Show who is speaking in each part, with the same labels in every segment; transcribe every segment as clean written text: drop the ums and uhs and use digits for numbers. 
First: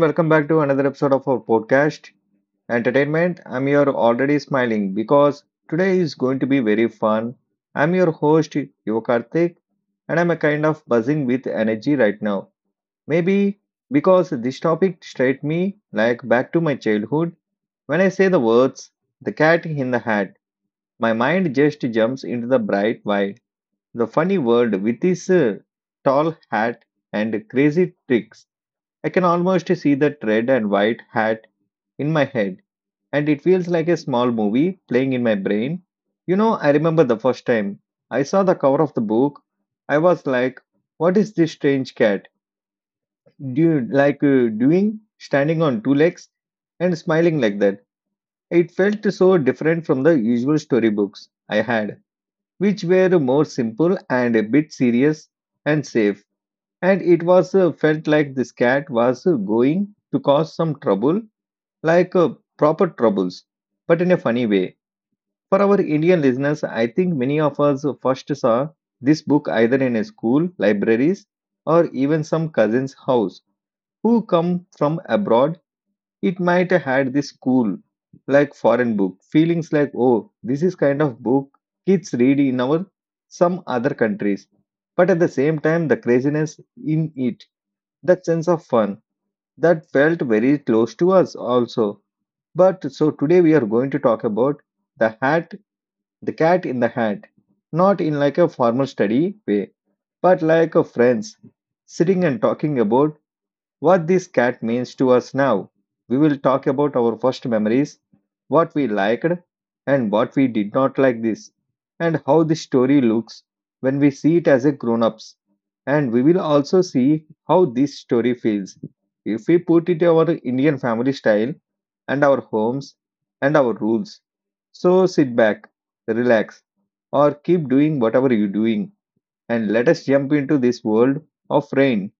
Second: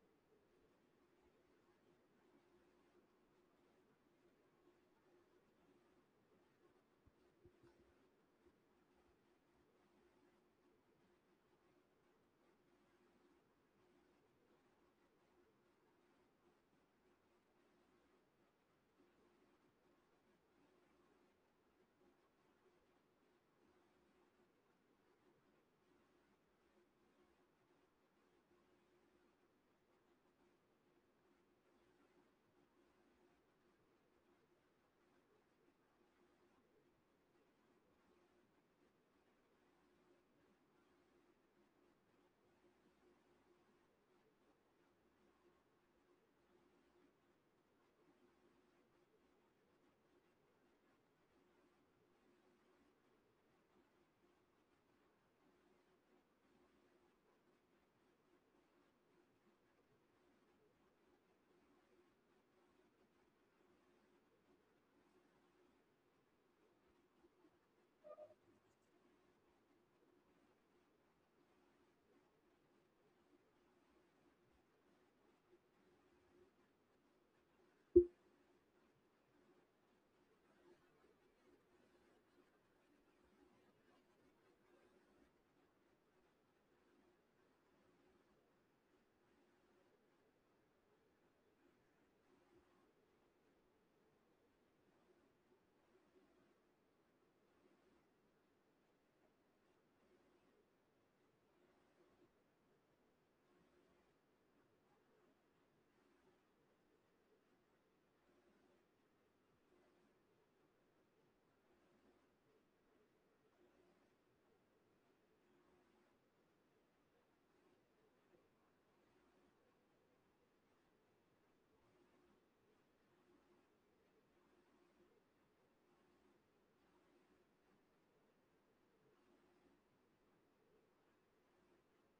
Speaker 1: welcome back to another episode of our podcast, Entertainment. I'm your already smiling because today is going to be very fun. I'm your host, Yuvakarthik, and I'm a kind of buzzing with energy right now. Maybe because this topic straight me like back to my childhood. When I say the words, the cat in the hat, my mind just jumps into the bright wide, the funny world with this tall hat and crazy tricks. I can almost see the red and white hat in my head, and it feels like a small movie playing in my brain. You know, I remember the first time I saw the cover of the book, I was like, "What is this strange cat? Do like doing standing on two legs and smiling like that?" It felt so different from the usual storybooks I had, which were more simple and a bit serious and safe. And it was felt like this cat was going to cause some trouble like proper troubles, but in a funny way. For our Indian listeners, I think many of us first saw this book either in a school, libraries, or even some cousin's house who come from abroad. It might have had this cool, like foreign book, feelings like, oh, this is kind of book kids read in our some other countries. But at the same time, the craziness in it, that sense of fun that felt very close to us also. But so today we are going to talk about the hat, the cat in the hat, not in like a formal study way, but like a friends sitting and talking about what this cat means to us now. We will talk about our first memories, what we liked and what we did not like this, and how the story looks when we see it as a grown-ups. And we will also see how this story feels if we put it our Indian family style and our homes and our rules. So sit back, relax, or keep doing whatever you're doing, and let us jump into this world of rain,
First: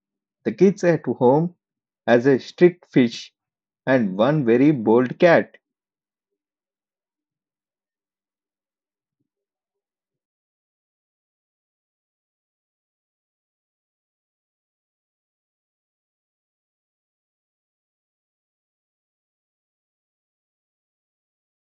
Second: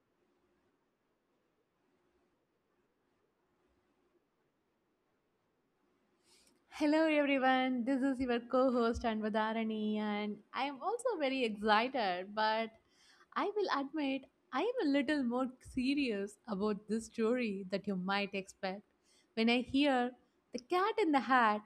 Speaker 1: the kids at home, as a strict fish and one very bold cat.
Speaker 2: Hello everyone, this is your co-host Anvadharani, and I am also very excited, but I will admit I am a little more serious about this story that you might expect. When I hear the cat in the hat,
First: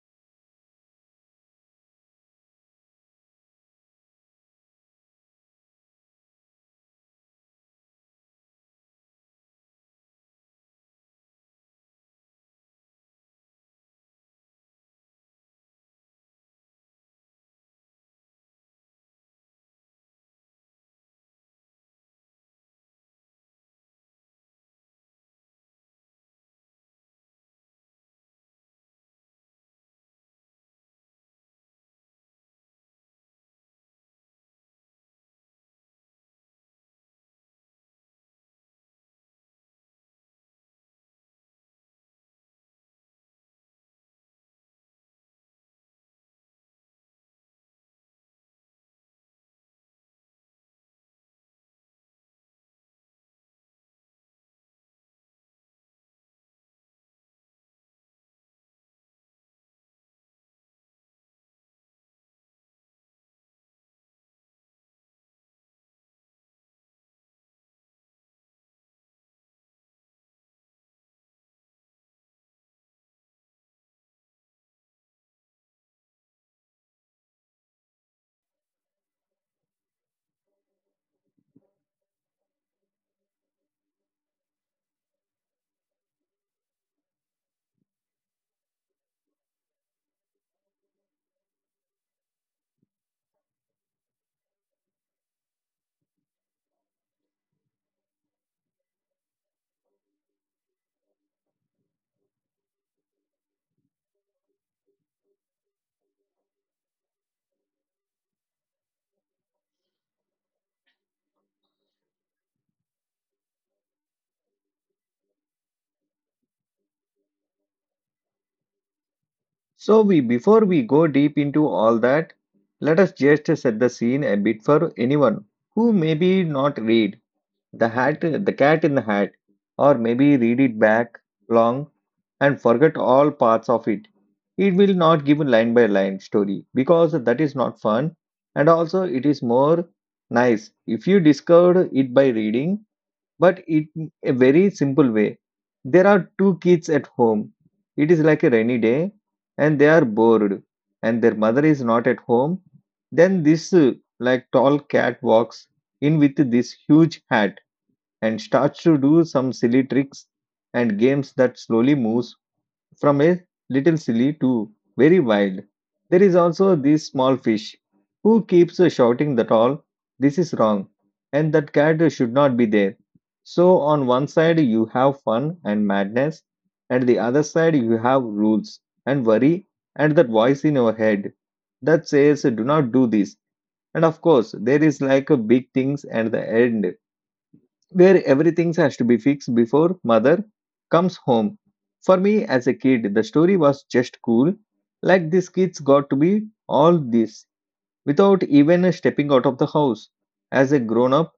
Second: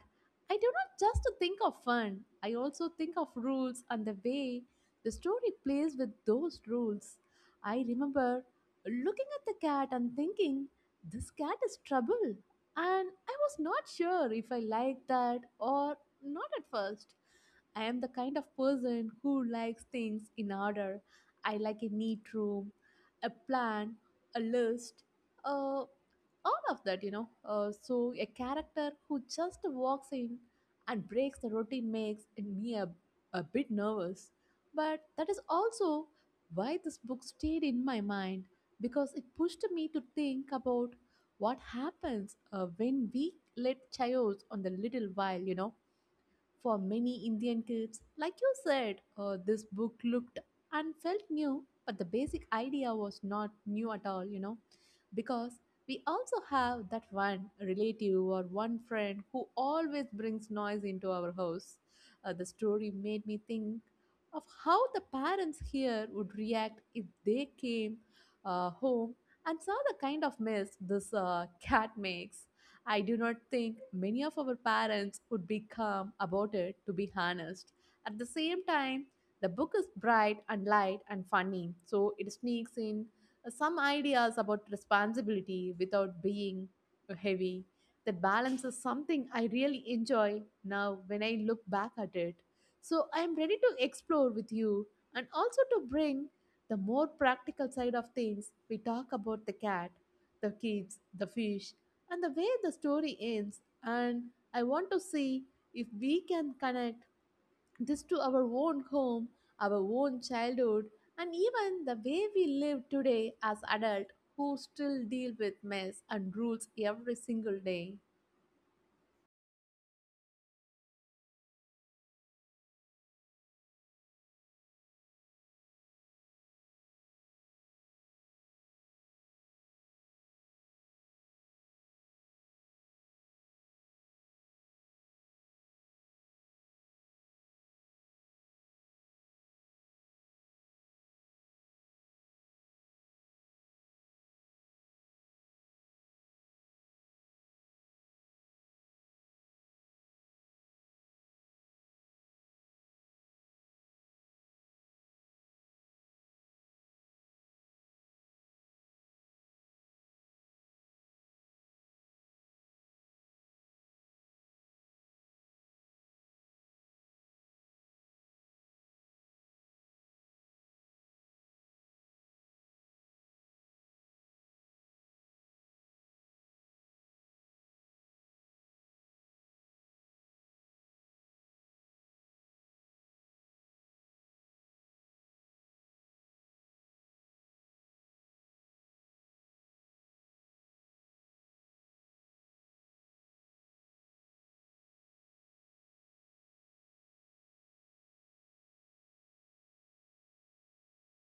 Speaker 2: I do not just think of fun, I also think of rules and the way the story plays with those rules. I remember looking at the cat and thinking, this cat is trouble, and I was not sure if I liked that or not at first. I am the kind of person who likes things in order. I like a neat room, a plan, a list, uh, all of that, you know. So, a character who just walks in and breaks the routine makes me a bit nervous. But that is also why this book stayed in my mind, because it pushed me to think about what happens when we let chaos on the little while, you know. For many Indian kids, like you said, this book looked and felt new, but the basic idea was not new at all, you know, because we also have that one relative or one friend who always brings noise into our house. The story made me think of how the parents here would react if they came home and saw the kind of mess this cat makes. I do not think many of our parents would be calm about it, to be honest. At the same time, the book is bright and light and funny, so it sneaks in some ideas about responsibility without being heavy. That balance is something I really enjoy now when I look back at it. So I'm ready to explore with you and also to bring the more practical side of things. We talk about the cat, the kids, the fish, and the way the story ends, and I want to see if we can connect this to our own home, our own childhood, and even the way we live today as adults who still deal with mess and rules every single day.
Speaker 1: So we before we go deep into all that, let us just set the scene a bit for anyone who maybe not read the hat the cat in the hat or maybe read it back long and forget all parts of it. It will not give line by line story because that is not fun and also it is more nice if you discovered it by reading but in a very simple way. There are two kids at home. It is like a rainy day, and they are bored, and their mother is not at home. Then this like tall cat walks in with this huge hat and starts to do some silly tricks and games that slowly moves from a little silly to very wild. There is also this small fish who keeps shouting that all this is wrong and that cat should not be there. So, on one side, you have fun and madness, and the other side, you have rules and worry and that voice in your head that says, "Do not do this." And of course, there is like a big things and the end where everything has to be fixed before mother comes home. For me as a kid, the story was just cool. Like these kids got to be all this without even stepping out of the house. As a grown up,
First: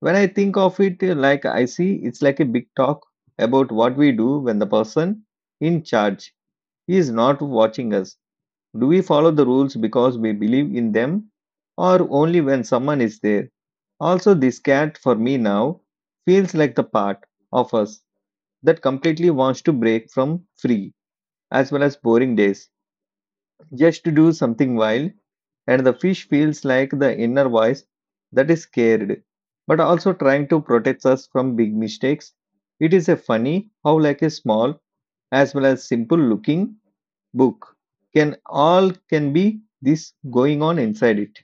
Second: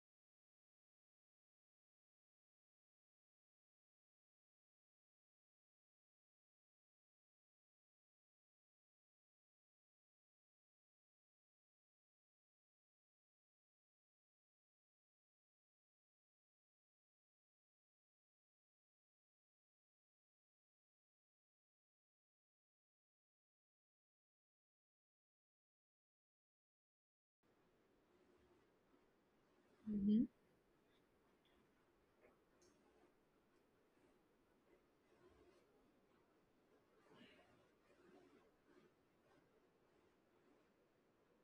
Speaker 1: when I think of it like I see, it's like a big talk about what we do when the person in charge is not watching us. Do we follow the rules because we believe in them or only when someone is there? Also, this cat for me now feels like the part of us that completely wants to break from free as well as boring days just to do something wild, and the fish feels like the inner voice that is scared but also trying to protect us from big mistakes. It is a funny how, like a small as well as simple looking book can all can be this going on inside it.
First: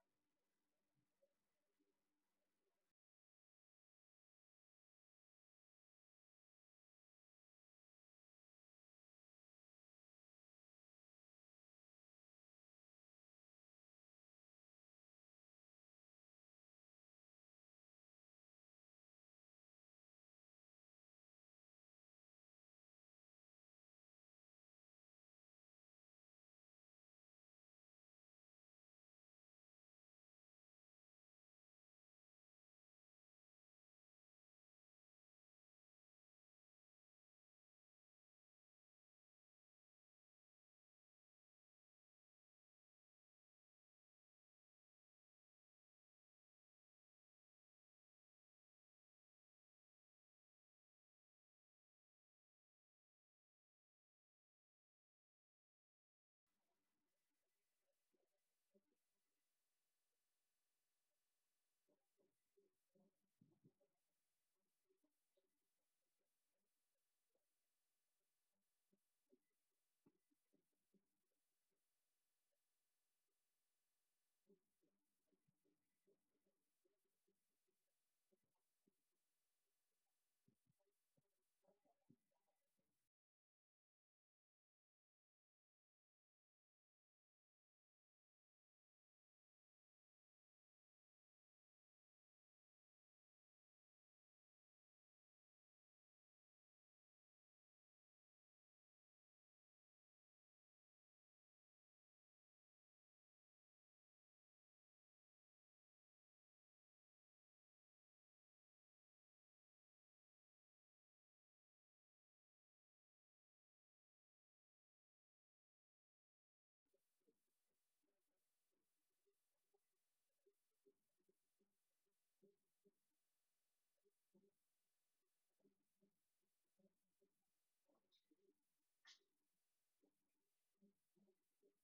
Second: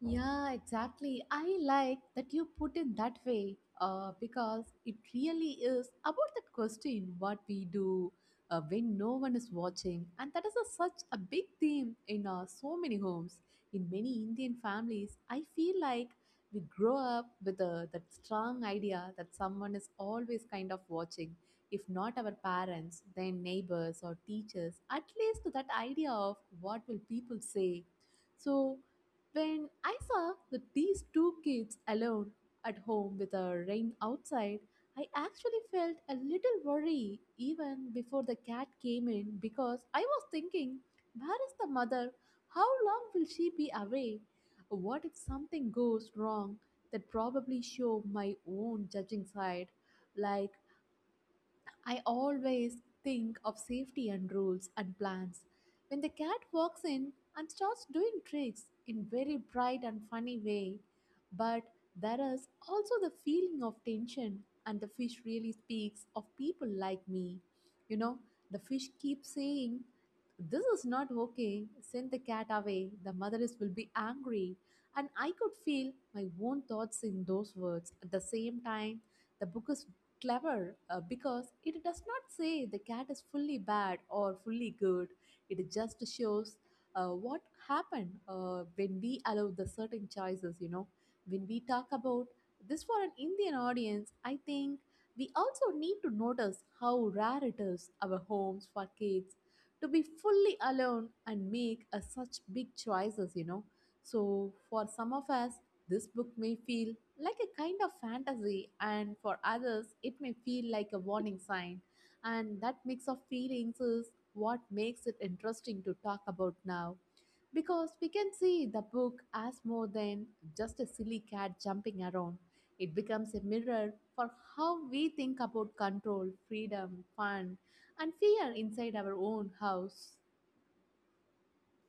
Speaker 2: Yeah, exactly. I like that you put it that way, because it really is about that question, what we do when no one is watching. And that is such a big theme in so many homes. In many Indian families, I feel like we grow up with that strong idea that someone is always kind of watching. If not our parents, then neighbors or teachers, at least that idea of what will people say. So when I saw that these two kids alone at home with a rain outside, I actually felt a little worry even before the cat came in, because I was thinking, where is the mother? How long will she be away? What if something goes wrong? That probably show my own judging side. Like, I always think of safety and rules and plans. When the cat walks in and starts doing tricks in very bright and funny way, but there is also the feeling of tension, and the fish really speaks of people like me. You know, the fish keeps saying, this is not okay. Send the cat away. The motheress will be angry. And I could feel my own thoughts in those words. At the same time, the book is clever, because it does not say the cat is fully bad or fully good. It just shows what happened when we allow the certain choices, you know. When we talk about this for an Indian audience, I think we also need to notice how rare it is our homes for kids to be fully alone and make such big choices, you know. So, for some of us, this book may feel like a kind of fantasy, and for others, it may feel like a warning sign. And that mix of feelings is what makes it interesting to talk about now. Because we can see the book as more than just a silly cat jumping around. It becomes a mirror for how we think about control, freedom, fun, and fear inside our own house.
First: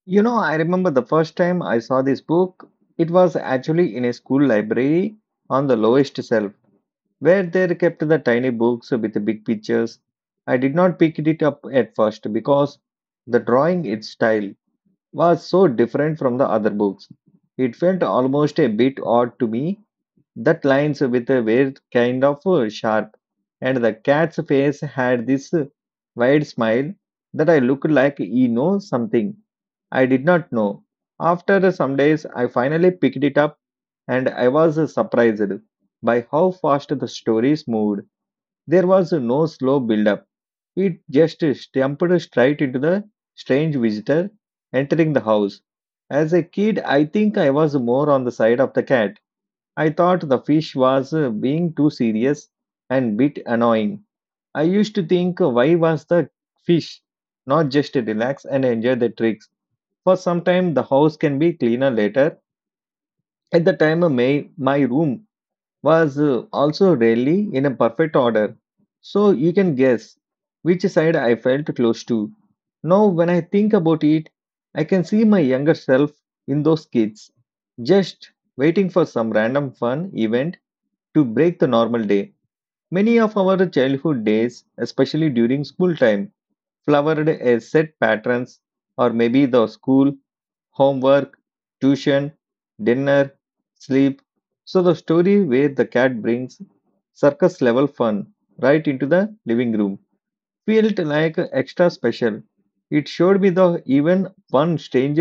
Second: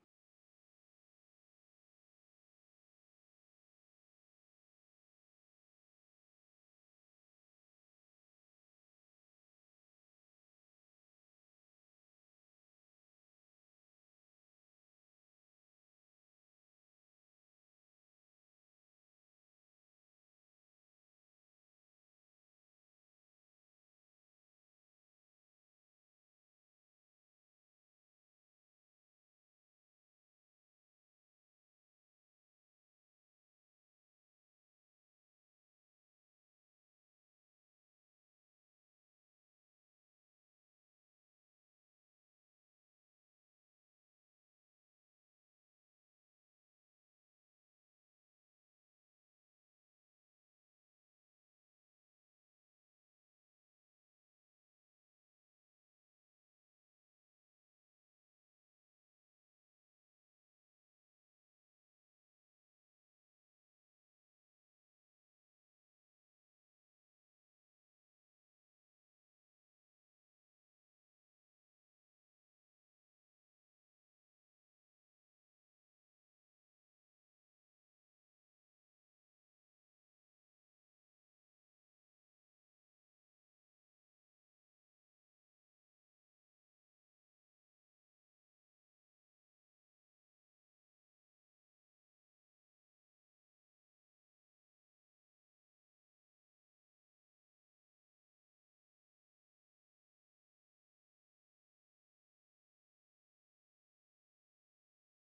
Speaker 1: You know, I remember the first time I saw this book, it was actually in a school library on the lowest shelf where they kept the tiny books with the big pictures. I did not pick it up at first because the drawing its style was so different from the other books. It felt almost a bit odd to me. That lines with a were kind of sharp, and the cat's face had this wide smile that I looked like he knows something I did not know. After some days, I finally picked it up, and I was surprised by how fast the stories moved. There was no slow build-up. It just stamped straight into the strange visitor entering the house. As a kid, I think I was more on the side of the cat. I thought the fish was being too serious and bit annoying. I used to think why was the fish not just relax and enjoy the tricks. For some time the house can be cleaner later. At the time my room was also really in a perfect order. So you can guess which side I felt close to. Now when I think about it, I can see my younger self in those kids just waiting for some random fun event to break the normal day. Many of our childhood days, especially during school time, flowered as set patterns or maybe the school, homework, tuition, dinner, sleep. So the story where the cat brings circus level fun right into the living room felt like extra special. It showed me the even one strange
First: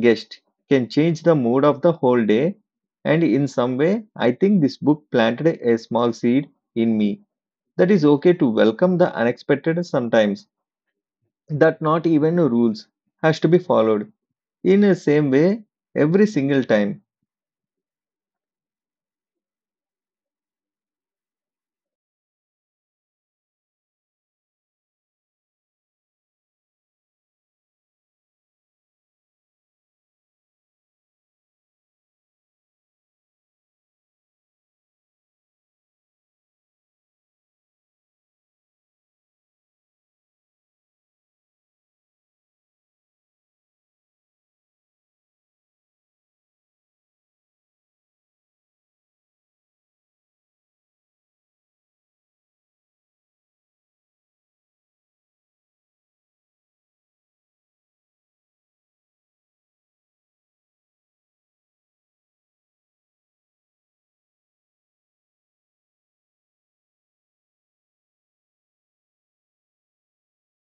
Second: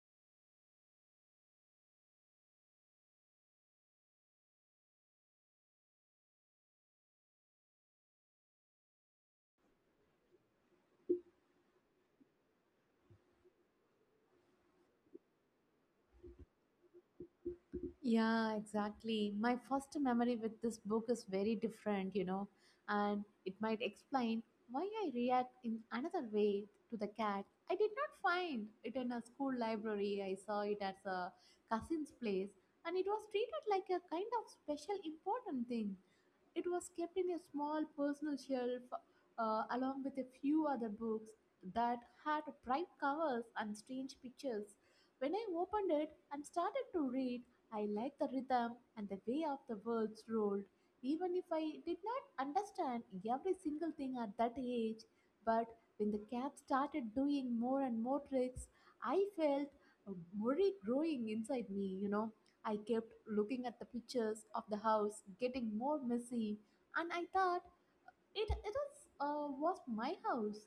Speaker 1: guest can change the mood of the whole day. And in some way, I think this book planted a small seed in me that is okay to welcome the unexpected sometimes, that not even rules has to be followed. In the same way, every single time.
Speaker 2: Yeah, exactly. My first memory with this book is very different, you know, and it might explain why I react in another way to the cat. I did not find it in a school library. I saw it at a cousin's place, and it was treated like a kind of special important thing. It was kept in a small personal shelf along with a few other books that had bright covers and strange pictures. When I opened it and started to read, I liked the rhythm and the way of the words rolled, even if I did not understand every single thing at that age. But when the cat started doing more and more tricks, I felt worry growing inside me, you know. I kept looking at the pictures of the house getting more messy, and I thought it it is was my house.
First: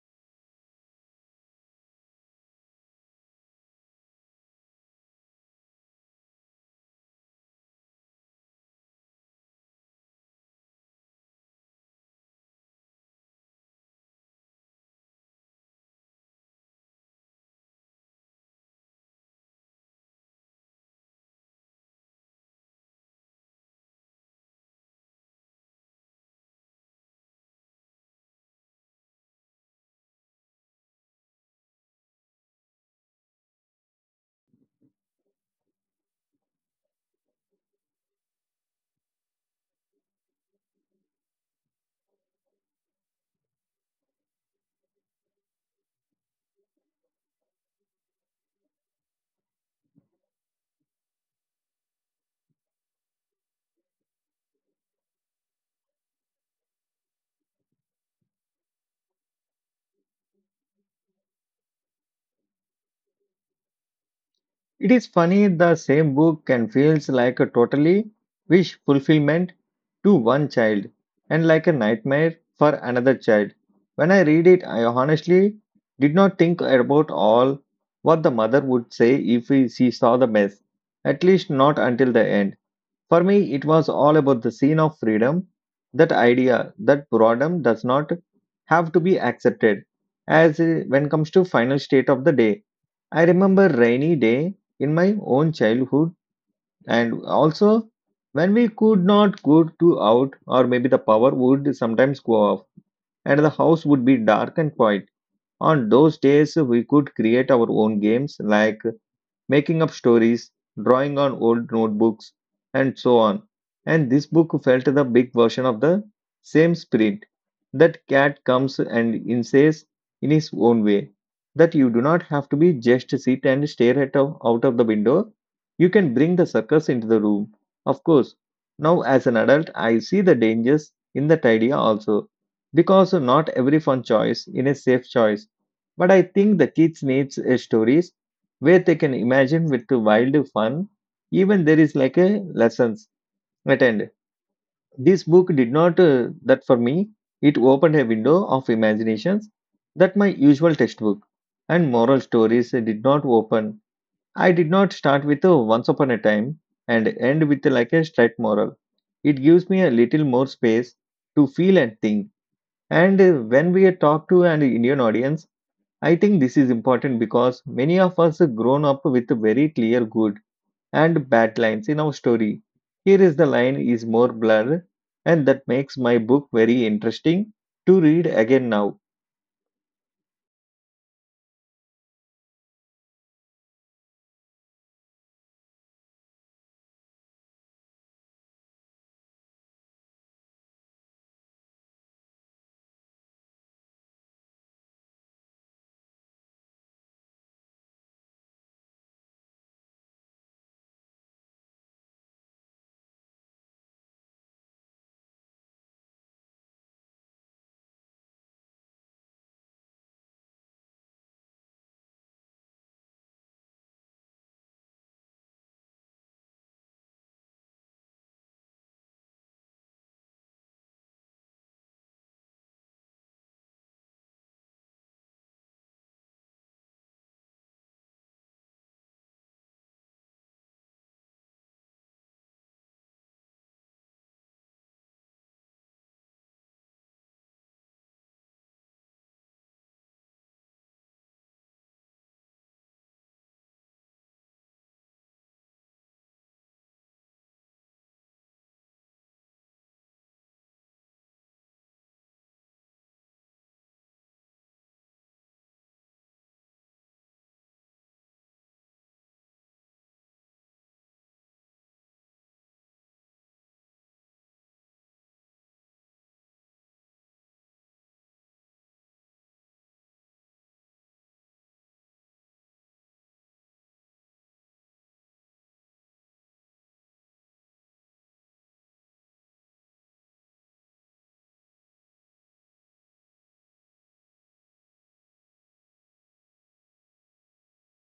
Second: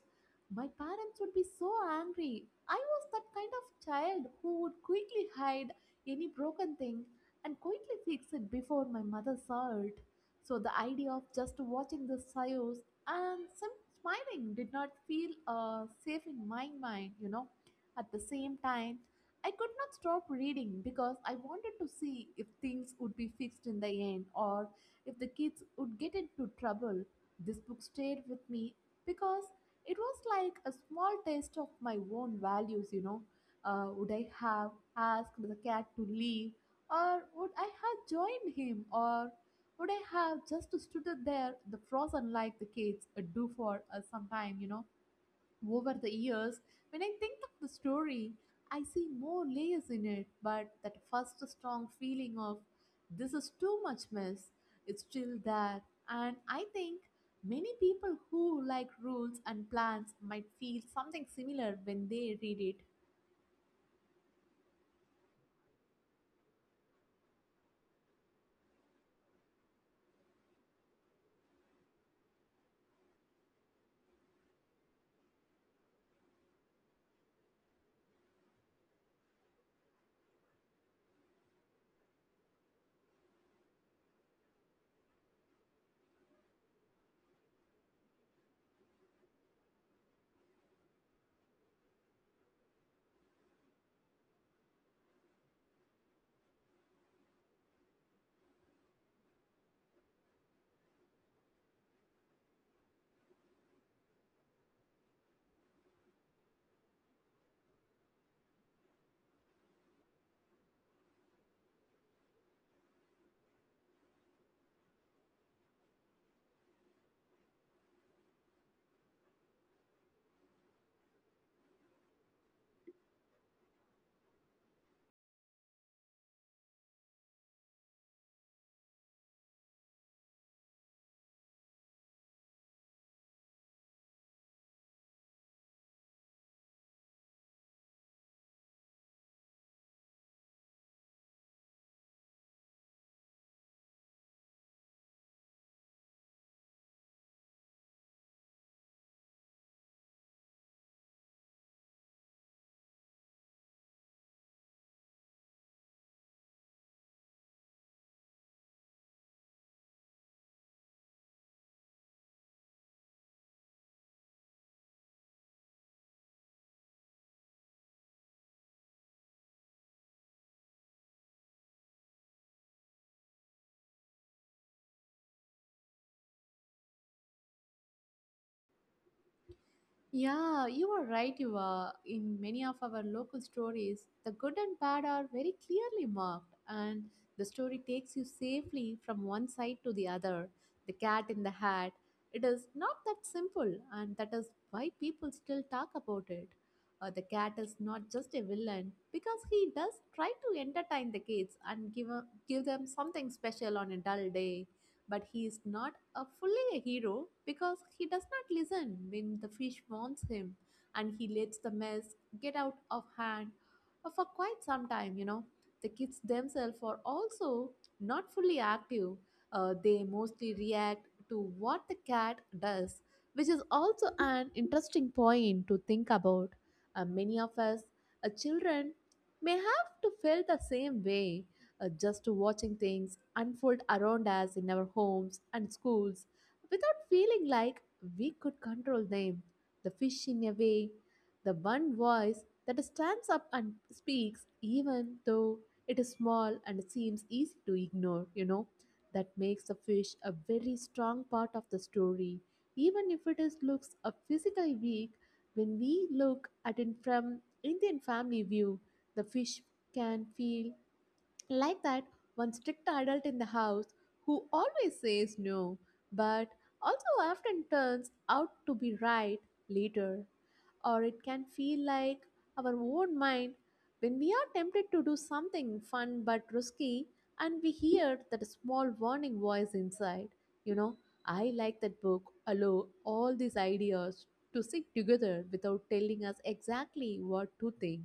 Speaker 2: My parents would be so angry. I was that kind of child who would quickly hide any broken thing and quickly fix it before my mother saw it. So the idea of just watching the chaos and some smiling did not feel safe in my mind. You know, at the same time, I could not stop reading because I wanted to see if things would be fixed in the end or if the kids would get into trouble. This book stayed with me because it was like a small taste of my own values, you know. Would I have asked the cat to leave, or would I have joined him, or would I have just stood there, the frozen like the kids do for some time, you know? Over the years, when I think of the story, I see more layers in it, but that first strong feeling of this is too much mess is still there. And I think many people who like rules and plans might feel something similar when they read it.
Speaker 1: It is funny the same book can feels like a totally wish fulfillment to one child and like a nightmare for another child. When I read it, I honestly did not think about all what the mother would say if she saw the mess, at least not until the end. For me, it was all about the scene of freedom, that idea that boredom does not have to be accepted. As when comes to final state of the day, I remember rainy day in my own childhood, and also when we could not go to out, or maybe the power would sometimes go off, and the house would be dark and quiet. On those days, we could create our own games like making up stories, drawing on old notebooks, and so on. And this book felt the big version of the same spirit. That cat comes and insists in his own way that you do not have to be just sit and stare at out of the window. You can bring the circus into the room. Of course, now as an adult, I see the dangers in that idea also, because not every fun choice in a safe choice. But I think the kids needs a stories where they can imagine with the wild fun even there is like a lessons at end. This book did not that for me. It opened a window of imaginations that my usual textbook and moral stories did not open. I did not start with a once upon a time and end with like a straight moral. It gives me a little more space to feel and think. And when we talk to an Indian audience, I think this is important because many of us have grown up with a very clear good and bad lines in our story. Here is the line is more blur, and that makes my book very interesting to read again now.
Speaker 2: Yeah, you are right. You are. In many of our local stories, the good and bad are very clearly marked, and the story takes you safely from one side to the other. The cat in the hat. It is not that simple, and that is why people still talk about it. The cat is not just a villain, because he does try to entertain the kids and give them something special on a dull day, but he is not a fully a hero, because he does not listen when the fish wants him, and he lets the mess get out of hand for quite some time, you know. The kids themselves are also not fully active. They mostly react to what the cat does, which is also an interesting point to think about. Many of us, children, may have to feel the same way, just watching things unfold around us in our homes and schools without feeling like we could control them. The fish, in a way, the one voice that stands up and speaks, even though it is small and seems easy to ignore, you know, that makes the fish a very strong part of the story. Even if it is looks a physically weak, when we look at it from Indian family view, the fish can feel like that one strict adult in the house who always says no, but also often turns out to be right later, or it can feel like our own mind when we are tempted to do something fun but risky, and we hear that small warning voice inside. You know, I like that book, allow all these ideas to sit together without telling us exactly what to think.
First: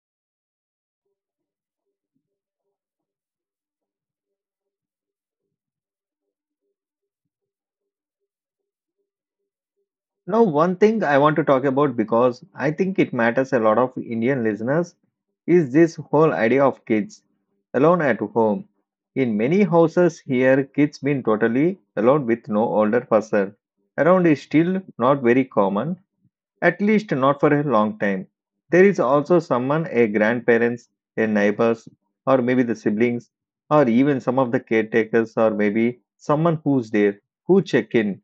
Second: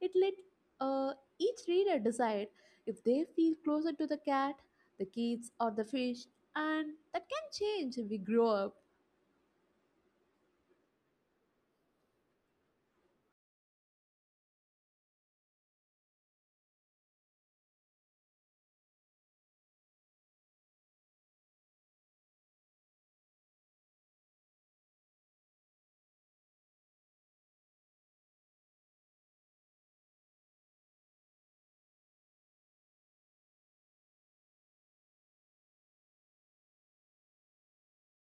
Speaker 2: It let uh, each reader decide if they feel closer to the cat, the kids, or the fish, and that can change if we grow up.
Speaker 1: Now, one thing I want to talk about because I think it matters a lot of Indian listeners is this whole idea of kids alone at home. In many houses here, kids been totally alone with no older person. Around is still not very common, at least not for a long time. There is also someone, a grandparents, a neighbors, or maybe the siblings, or even some of the caretakers, or maybe someone who's there, who check in.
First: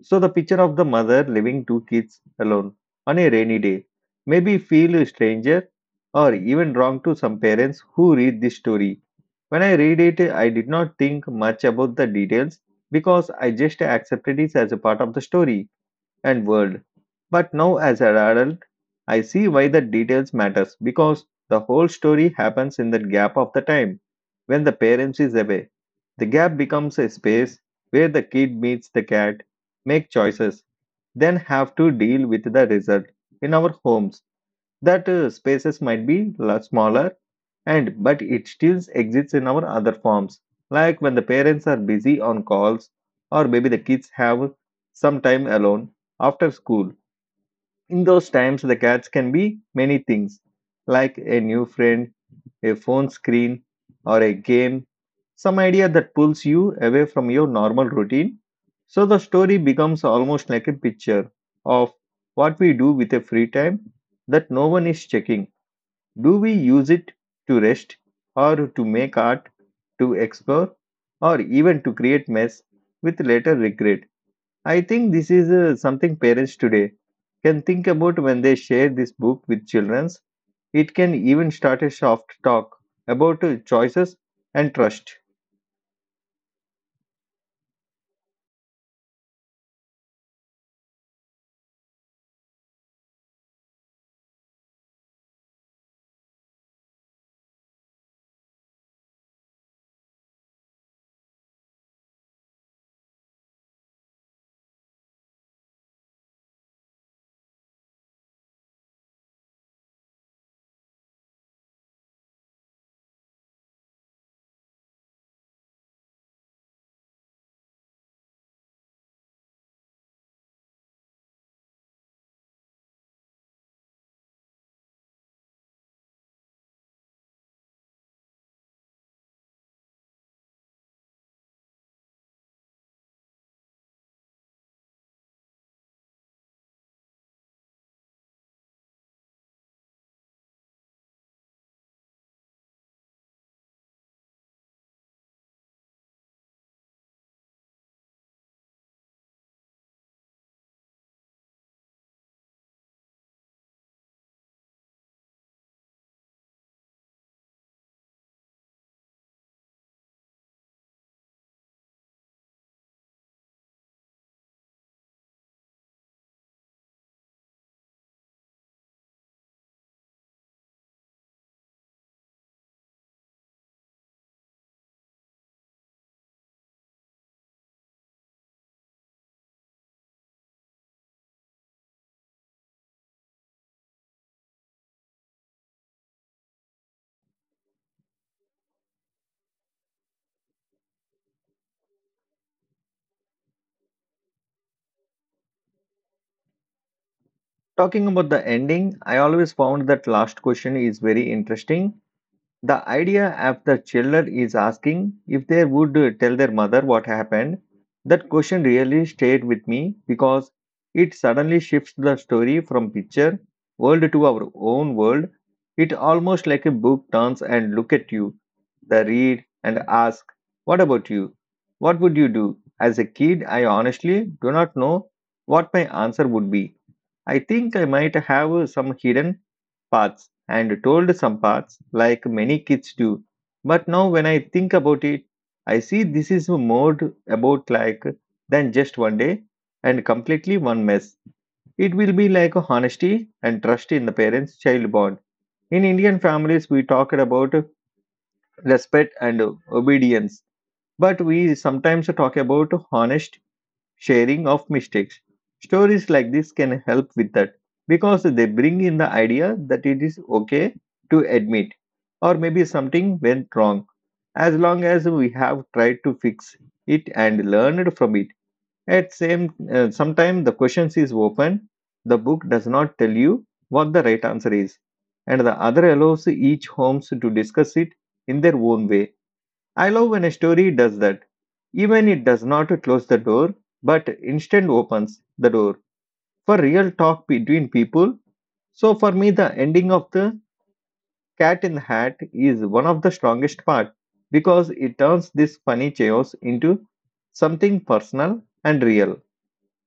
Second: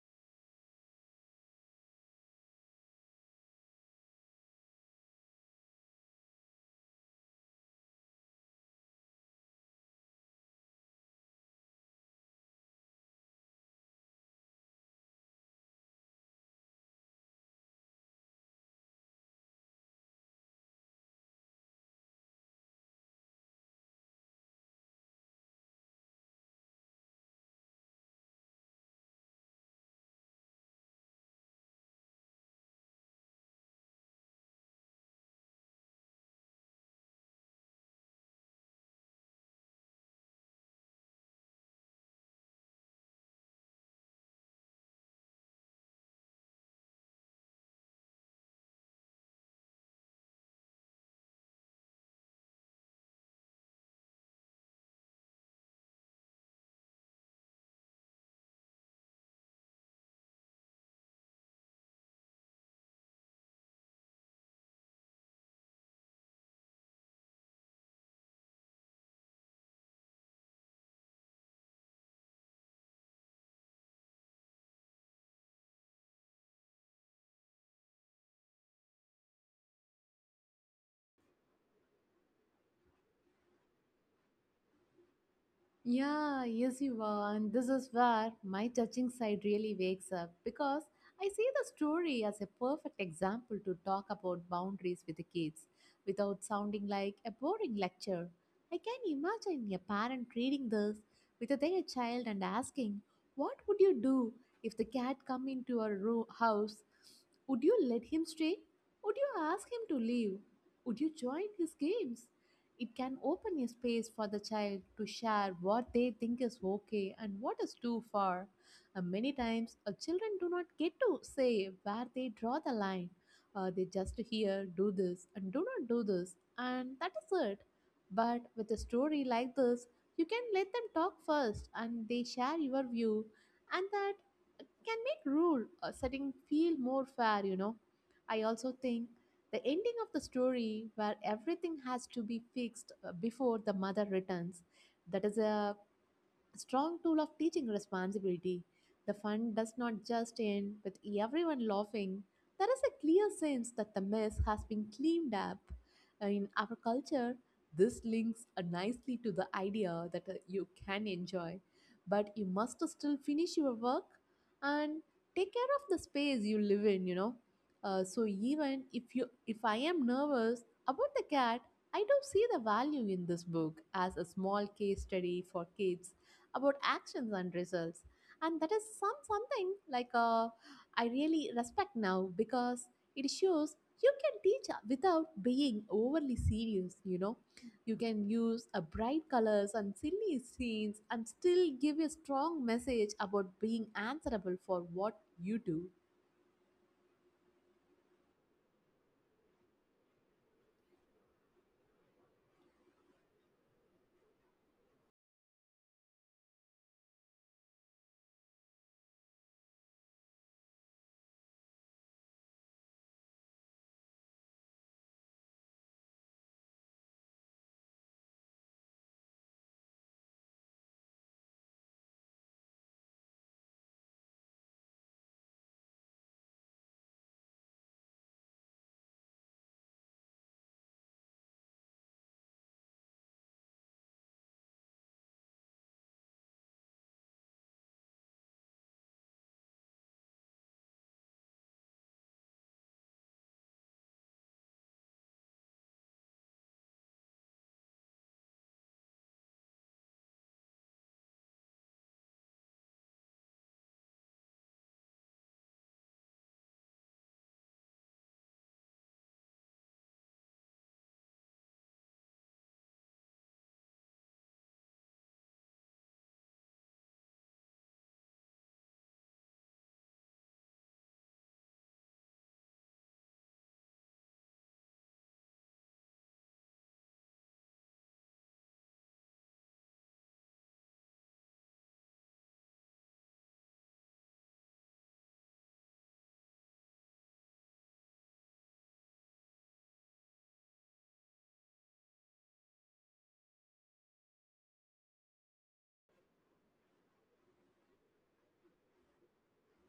Speaker 1: So the picture of the mother leaving two kids alone on a rainy day maybe feel a stranger or even wrong to some parents who read this story. When I read it, I did not think much about the details because I just accepted it as a part of the story and world. But now, as an adult, I see why the details matters because the whole story happens in that gap of the time when the parents is away. The gap becomes a space where the kid meets the cat, make choices, then have to deal with the result in our homes that spaces might be smaller and but it still exists in our other forms like when the parents are busy on calls or maybe the kids have some time alone after school in those times the cats can be many things like a new friend, a phone screen, or a game, some idea that pulls you away from your normal routine. So the story becomes almost like a picture of what we do with a free time that no one is checking. Do we use it to rest, or to make art, to explore, or even to create mess with later regret? I think this is something parents today can think about when they share this book with children. It can even start a soft talk about choices and trust.
Speaker 2: Yeah, yes, you are. And this is where my judging side really wakes up, because I see the story as a perfect example to talk about boundaries with the kids without sounding like a boring lecture. I can imagine a parent reading this with their child and asking, what would you do if the cat come into our room house? Would you let him stay? Would you ask him to leave? Would you join his games? It can open a space for the child to share what they think is okay and what is too far. Many times, children do not get to say where they draw the line. They just hear, do this, and do not do this, and that is it. But with a story like this, you can let them talk first and they share your view, and that can make rule setting feel more fair, you know. I also think the ending of the story, where everything has to be fixed before the mother returns, that is a strong tool of teaching responsibility. The fun does not just end with everyone laughing. There is a clear sense that the mess has been cleaned up. In our culture, this links nicely to the idea that you can enjoy, but you must still finish your work and take care of the space you live in, you know. So even if you if I am nervous about the cat, I do see the value in this book as a small case study for kids about actions and results, and that is something like I really respect now, because it shows you can teach without being overly serious, you know. You can use a bright colors and silly scenes and still give a strong message about being answerable for what you do.
Speaker 1: Talking about the ending, I always found that last question is very interesting. The idea of the children is asking if they would tell their mother what happened. That question really stayed with me because it suddenly shifts the story from picture world to our own world. It almost like a book turns and look at you, the read and ask, "What about you? What would you do?" As a kid, I honestly do not know what my answer would be. I think I might have some hidden paths and told some paths like many kids do. But now when I think about it, I see this is more about like than just one day and completely one mess. It will be like honesty and trust in the parents child bond. In Indian families, we talked about respect and obedience, but we sometimes talk about honest sharing of mistakes. Stories like this can help with that because they bring in the idea that it is okay to admit or maybe something went wrong as long as we have tried to fix it and learned from it. At same sometime the questions is open. The book does not tell you what the right answer is, and the other allows each homes to discuss it in their own way. I love when a story does that, even it does not close the door, but instead opens the door for real talk between people. So for me, the ending of the Cat in the Hat is one of the strongest part because it turns this funny chaos into something personal and real.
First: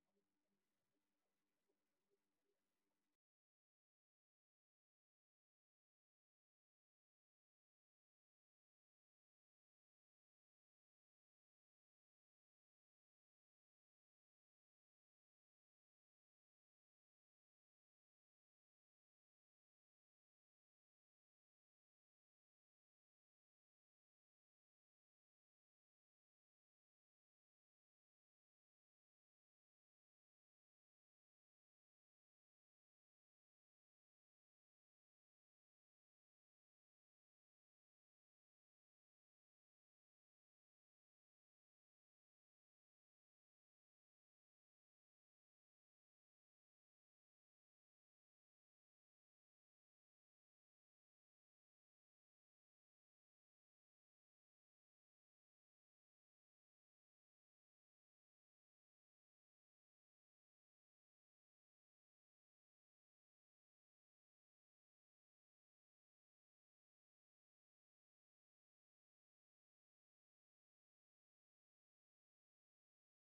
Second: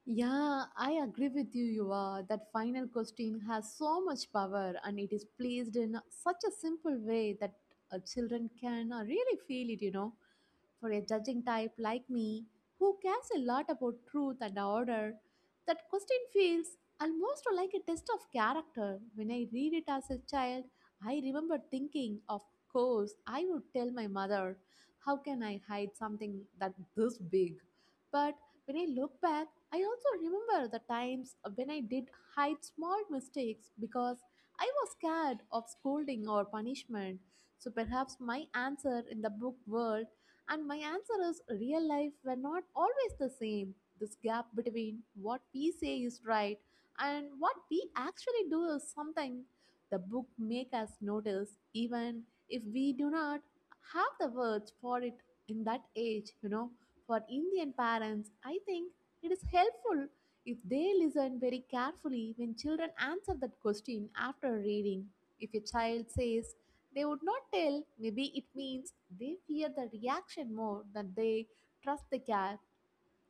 Speaker 2: Yeah, I agree with you, Yuva. That final question has so much power, and it is placed in such a simple way that children can really feel it, you know. For a judging type like me, who cares a lot about truth and order, that question feels almost like a test of character. When I read it as a child, I remember thinking, of course, I would tell my mother. How can I hide something that this big? But when I look back, I also remember the times when I did hide small mistakes because I was scared of scolding or punishment. So perhaps my answer in the book world and my answer is real life were not always the same. This gap between what we say is right and what we actually do is something the book make us notice, even if we do not have the words for it in that age, you know. For Indian parents, I think it is helpful if they listen very carefully when children answer that question after reading. If a child says they would not tell. Maybe it means they fear the reaction more than they trust the cat,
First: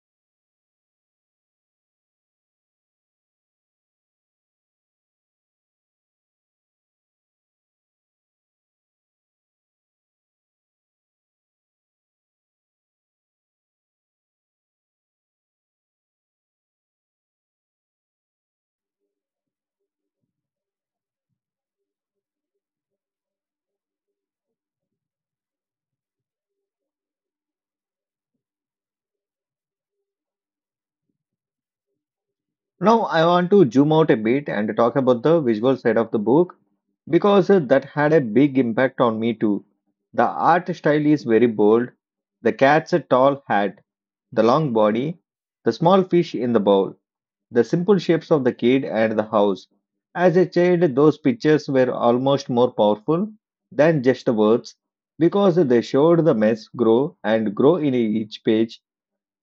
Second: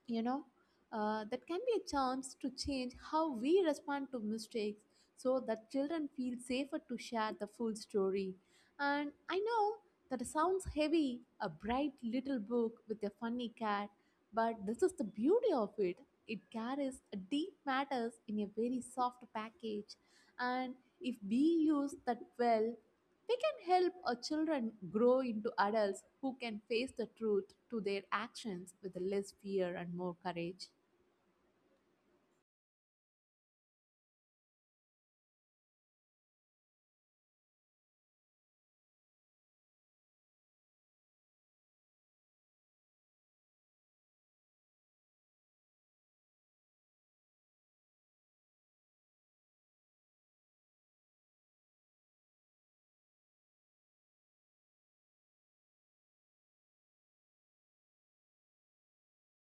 Speaker 2: you know. That can be a chance to change how we respond to mistakes so that children feel safer to share the full story. And I know that sounds heavy a bright little book with a funny cat, but this is the beauty of it. It carries a deep matters in a very soft package, and if we use that well, we can help our children grow into adults who can face the truth to their actions with less fear and more courage.
Speaker 1: Now I want to zoom out a bit and talk about the visual side of the book because that had a big impact on me too. The art style is very bold. The cat's a tall hat, the long body, the small fish in the bowl, the simple shapes of the kid and the house. As a child, those pictures were almost more powerful than just words because they showed the mess grow and grow in each page.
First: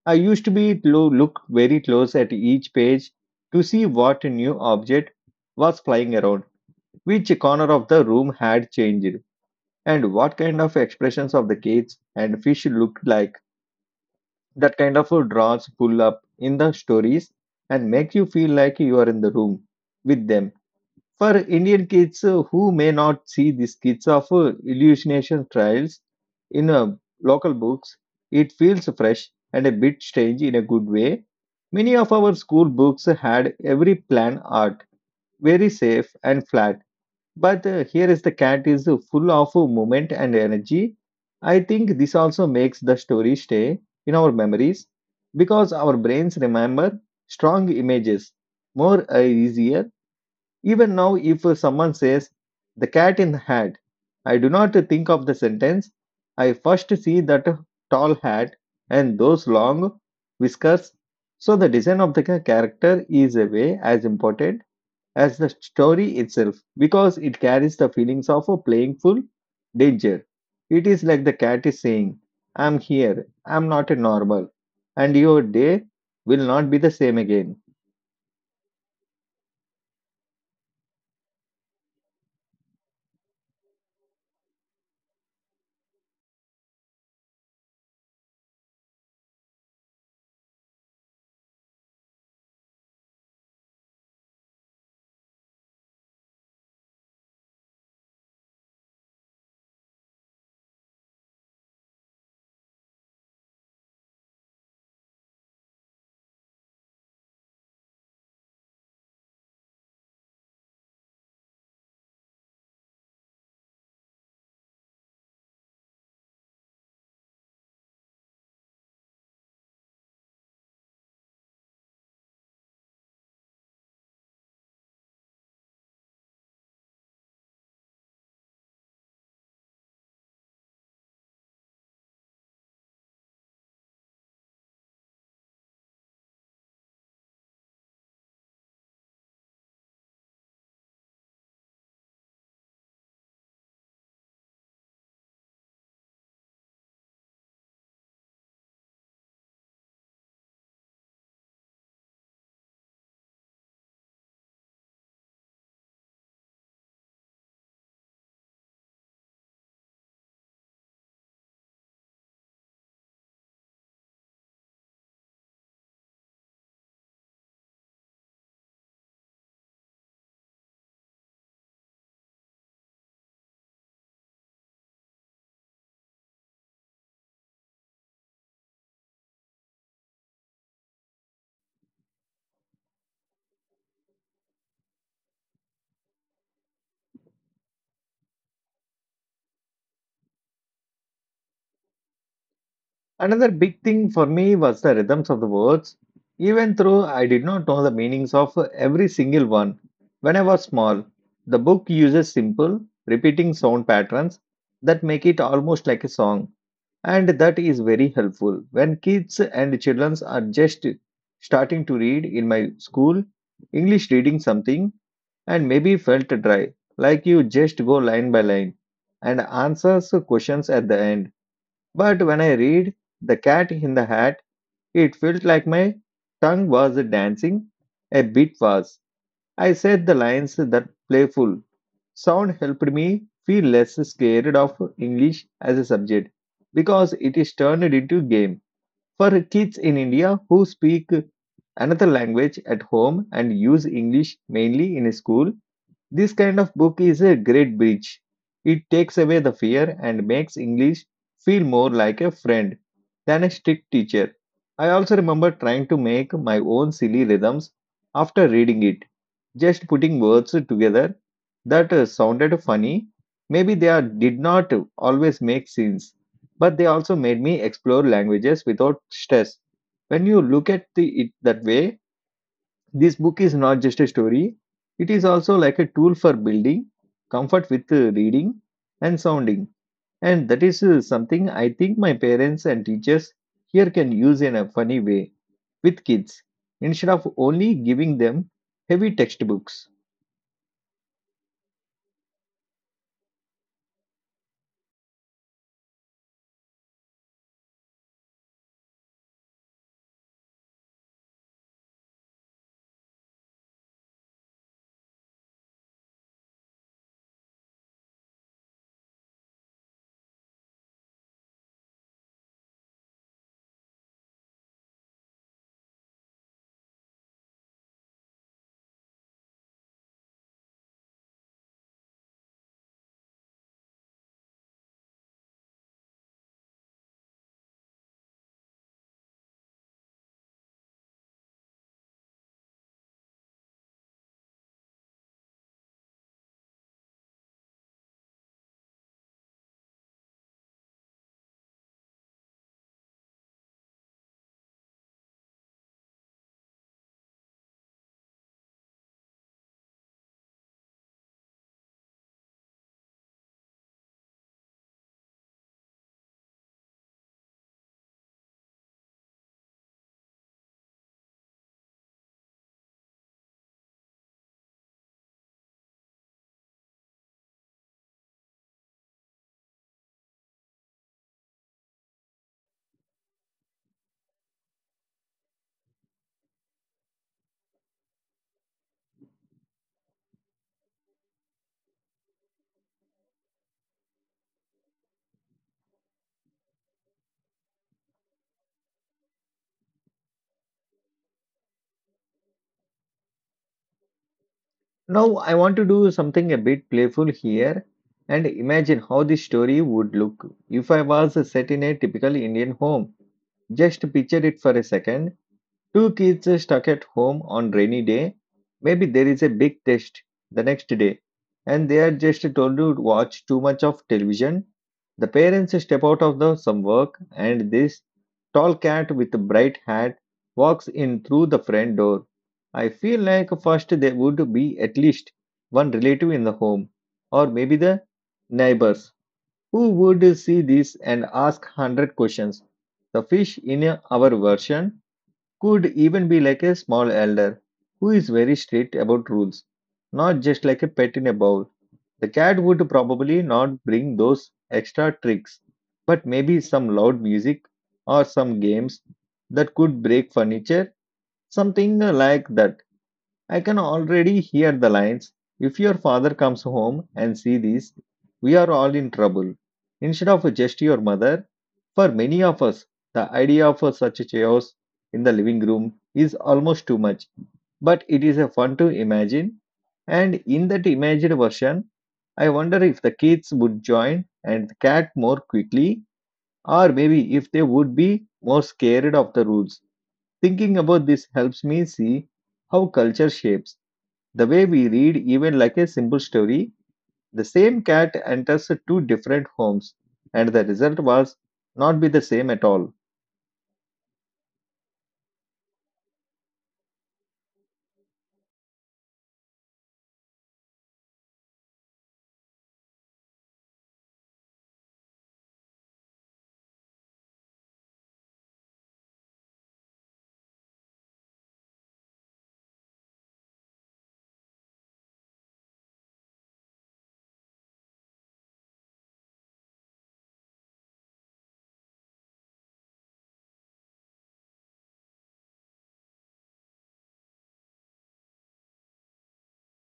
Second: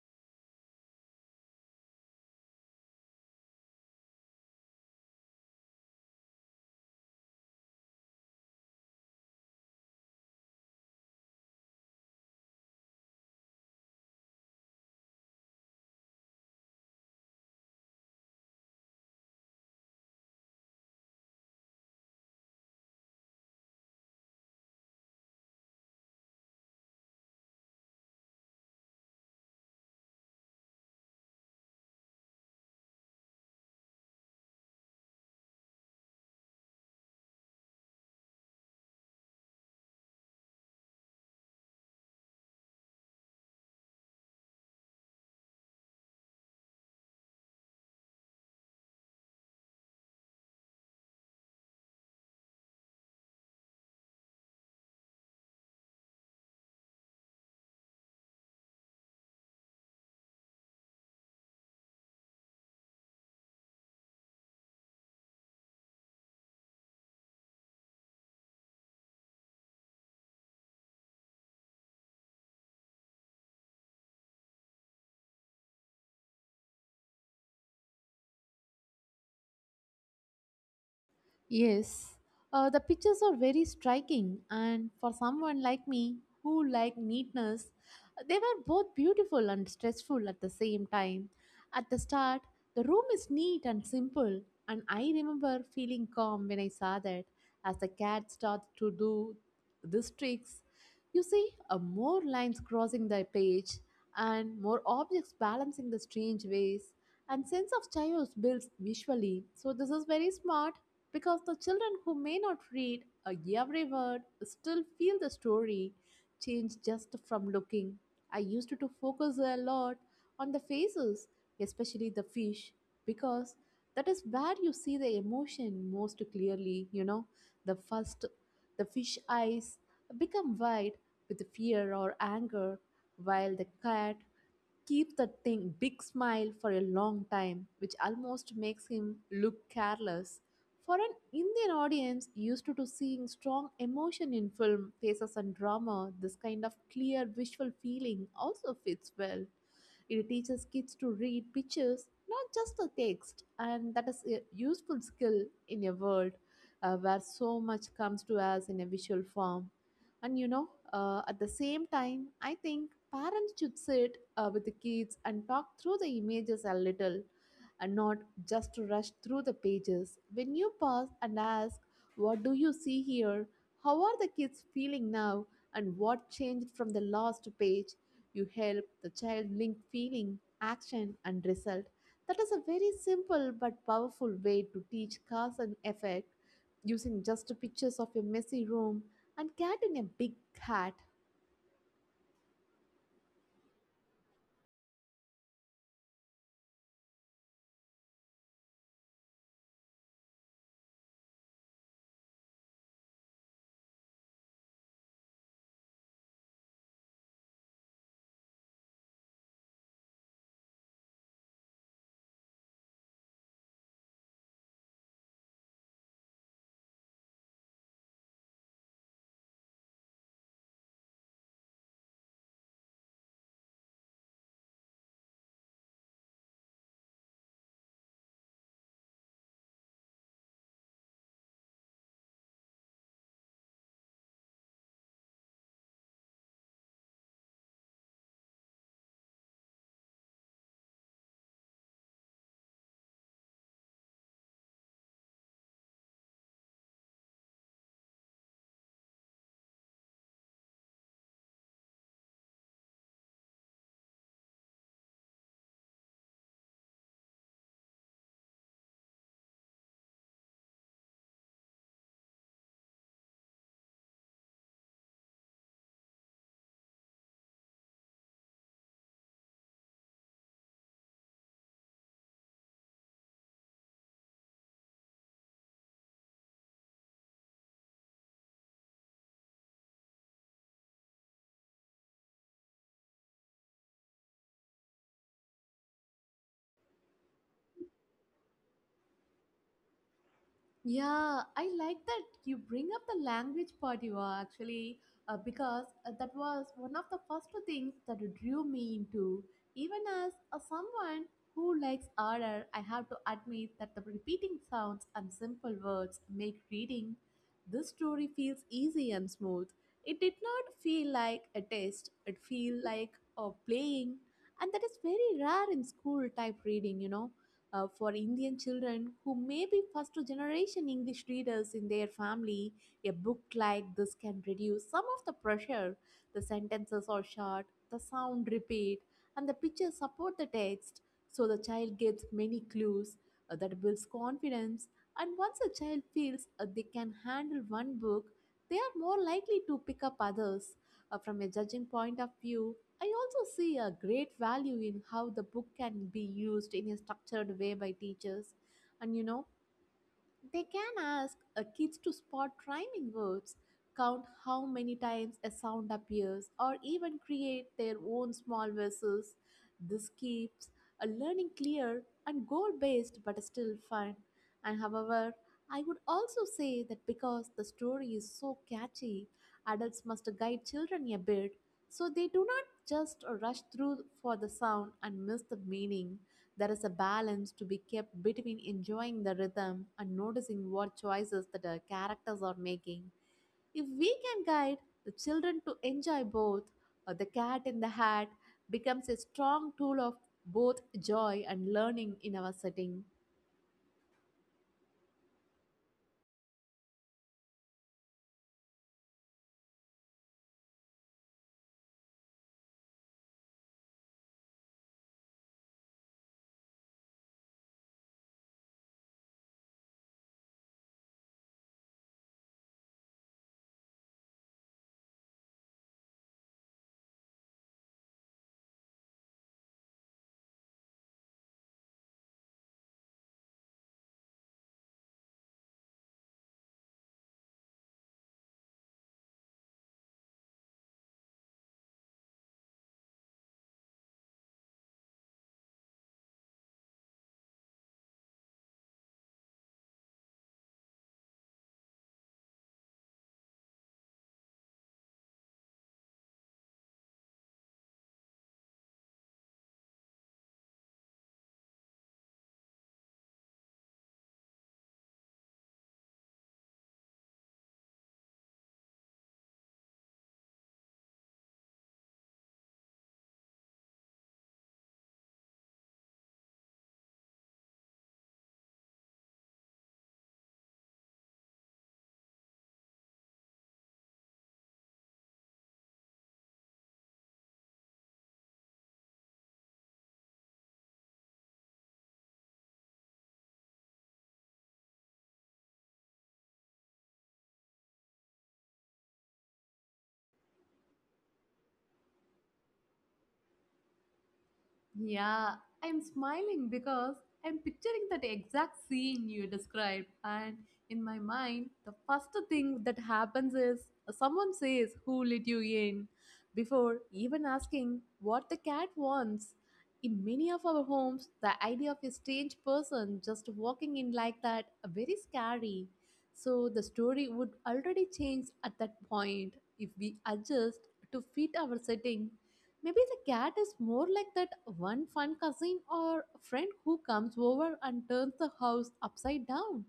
Speaker 1: I used to be to look very close at each page to see what new object was flying around, which corner of the room had changed, and what kind of expressions of the kids and fish looked like. That kind of draws pull up in the stories and make you feel like you are in the room with them. For Indian kids who may not see these kids of hallucination trials in local books, it feels fresh and a bit strange in a good way. Many of our school books had every plan art, very safe and flat, but here is the cat is full of movement and energy. I think this also makes the story stay in our memories because our brains remember strong images more easier. Even now, if someone says the cat in the hat, I do not think of the sentence. I first see that tall hat and those long whiskers. So the design of the character is a way as important as the story itself because it carries the feelings of a playful danger. It is like the cat is saying, I'm here, I'm not a normal, and your day will not be the same again.
Speaker 2: Yes, the pictures are very striking, and for someone like me who like neatness, they were both beautiful and stressful at the same time. At the start, the room is neat and simple, and I remember feeling calm when I saw that as the cat starts to do these tricks. You see, more lines crossing the page, and more objects balancing the strange ways, and sense of chaos builds visually. So this is very smart because the children who may not read a every word still feel the story change just from looking. I used to focus a lot on the faces, especially the fish, because that is where you see the emotion most clearly. You know, the first, the fish eyes become wide with fear or anger, while the cat keeps that thing big smile for a long time, which almost makes him look careless. For an Indian audience used to seeing strong emotion in film, faces and drama, this kind of clear visual feeling also fits well. It teaches kids to read pictures, not just the text, and that is a useful skill in a world where so much comes to us in a visual form. And you know, at the same time, I think parents should sit with the kids and talk through the images a little, and not just to rush through the pages. When you pause and ask, what do you see here? How are the kids feeling now? And what changed from the last page? You help the child link feeling, action, and result. That is a very simple but powerful way to teach cause and effect using just pictures of a messy room and cat in a big hat.
Speaker 1: Another big thing for me was the rhythms of the words. Even though I did not know the meanings of every single one when I was small, the book uses simple, repeating sound patterns that make it almost like a song. And that is very helpful. When kids and children are just starting to read in my school, English reading something and maybe felt dry, like you just go line by line and answers questions at the end. But when I read The Cat in the Hat, it felt like my tongue was dancing, a bit fast. I said the lines that playful sound helped me feel less scared of English as a subject because it is turned into game for kids in India who speak another language at home and use English mainly in school. This kind of book is a great bridge. It takes away the fear and makes English feel more like a friend than a strict teacher. I also remember trying to make my own silly rhythms after reading it, just putting words together that sounded funny. Maybe they are, did not always make sense, but they also made me explore languages without stress. When you look at the, it that way, this book is not just a story, it is also like a tool for building comfort with reading and sounding. And that is something I think my parents and teachers here can use in a funny way with kids instead of only giving them heavy textbooks.
Speaker 2: Yeah, I like that you bring up the language part you are actually because that was one of the first things that drew me into. Even as a someone who likes order, I have to admit that the repeating sounds and simple words make reading this story feels easy and smooth. It did not feel like a test. It feel like a playing, and that is very rare in school type reading. You know for Indian children who may be first generation English readers in their family, a book like this can reduce some of the pressure. The sentences are short, the sound repeat, and the pictures support the text, so the child gets many clues that builds confidence. And once a child feels they can handle one book, they are more likely to pick up others. From a judging point of view, I also see a great value in how the book can be used in a structured way by teachers. And you know, they can ask a kids to spot rhyming words, count how many times a sound appears, or even create their own small verses. This keeps a learning clear and goal based but still fun. And however, I would also say that because the story is so catchy, adults must guide children a bit so they do not just rush through for the sound and miss the meaning. There is a balance to be kept between enjoying the rhythm and noticing what choices that our characters are making. If we can guide the children to enjoy both, the cat in the hat becomes a strong tool of both joy and learning in our setting.
Speaker 1: Now, I want to do something a bit playful here and imagine how this story would look if I was set in a typical Indian home. Just picture it for a second. Two kids are stuck at home on rainy day. Maybe there is a big test the next day, and they are just told to watch too much of television. The parents step out of the some work, and this tall cat with a bright hat walks in through the front door. I feel like first there would be at least one relative in the home, or maybe the neighbors, who would see this and ask 100 questions. The fish in our version could even be like a small elder who is very strict about rules, not just like a pet in a bowl. The cat would probably not bring those extra tricks, but maybe some loud music or some games that could break furniture, something like that. I can already hear the lines. If your father comes home and see this, we are all in trouble. Instead of just your mother, for many of us, the idea of such a chaos in the living room is almost too much, but it is a fun to imagine. And in that imagined version, I wonder if the kids would join and the cat more quickly, or maybe if they would be more scared of the rules. Thinking about this helps me see how culture shapes the way we read, even like a simple story. The same cat enters two different homes, and the result was not be the same at all.
Speaker 2: Yeah, I'm smiling because I'm picturing that exact scene you described. And in my mind, the first thing that happens is someone says, who let you in? Before even asking what the cat wants. In many of our homes, the idea of a strange person just walking in like that are very scary. So the story would already change at that point if we adjust to fit our setting. Maybe the cat is more like that one fun cousin or friend who comes over and turns the house upside down.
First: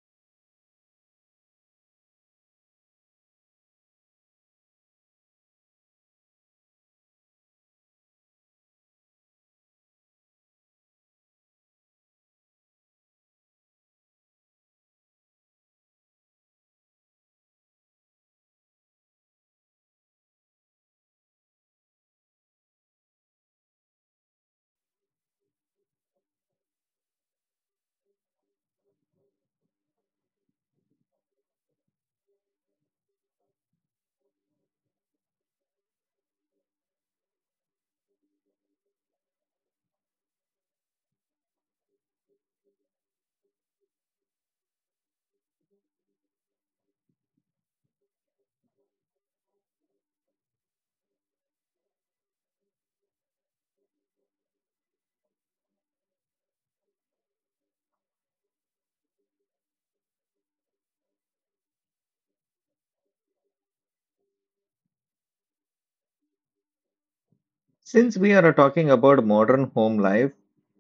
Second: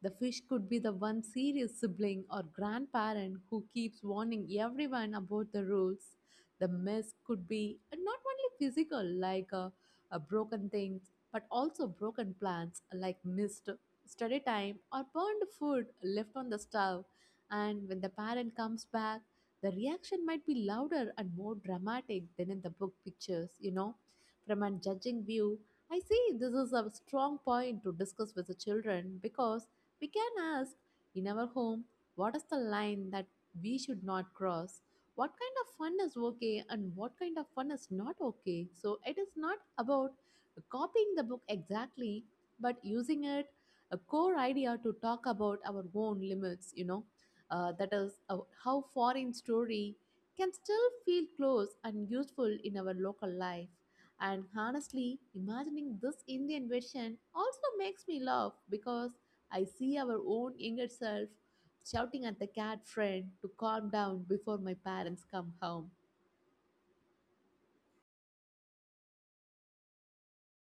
Speaker 2: The fish could be the one serious sibling or grandparent who keeps warning everyone about the rules. The mess could be not only physical, like broken things, but also broken plans, like missed study time or burned food left on the stove. And when the parent comes back, the reaction might be louder and more dramatic than in the book pictures, you know. From a judging view, I see this is a strong point to discuss with the children, because we can ask, in our home what is the line that we should not cross? What kind of fun is okay and what kind of fun is not okay? So it is not about copying the book exactly, but using it a core idea to talk about our own limits, you know. That is how foreign story can still feel close and useful in our local life. And honestly, imagining this Indian version also makes me laugh because I see our own younger self shouting at the cat friend to calm down before my parents come home.
Speaker 1: Since we are talking about modern home life,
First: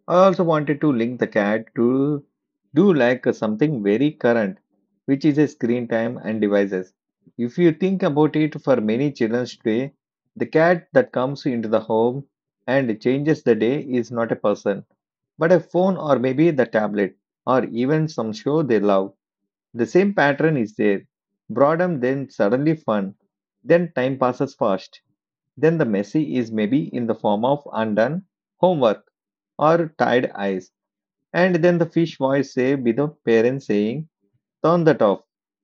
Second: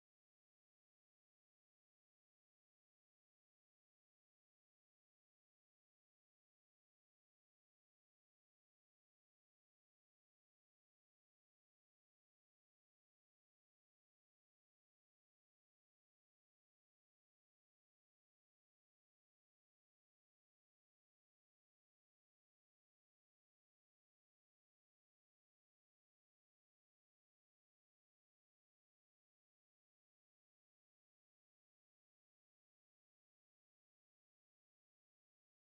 Speaker 1: I also wanted to link the cat to do like something very current, which is a screen time and devices. If you think about it, for many children today, the cat that comes into the home and changes the day is not a person, but a phone or maybe the tablet or even some show they love. The same pattern is there. Boredom, then suddenly fun, then time passes fast. Then the messy is maybe in the form of undone homework or tired eyes. And then the fish voice say with the parents saying, Turn that off.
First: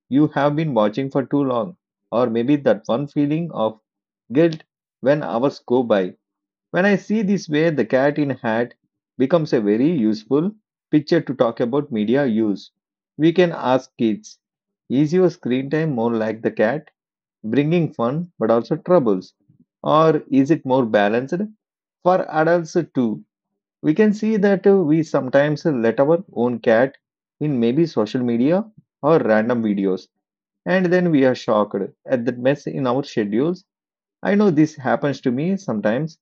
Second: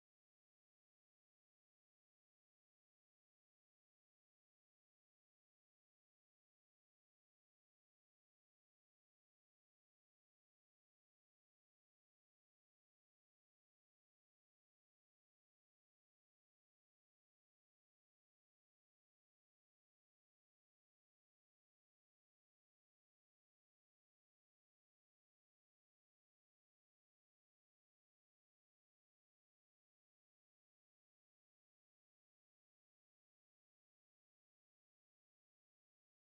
Speaker 1: You have been watching for too long. Or maybe that one feeling of guilt when hours go by. When I see this way, the cat in hat becomes a very useful picture to talk about media use. We can ask kids, is your screen time more like the cat, bringing fun but also troubles? Or is it more balanced, for adults too. We can see that we sometimes let our own cat in maybe social media or random videos, and then we are shocked at the mess in our schedules. I know this happens to me sometimes.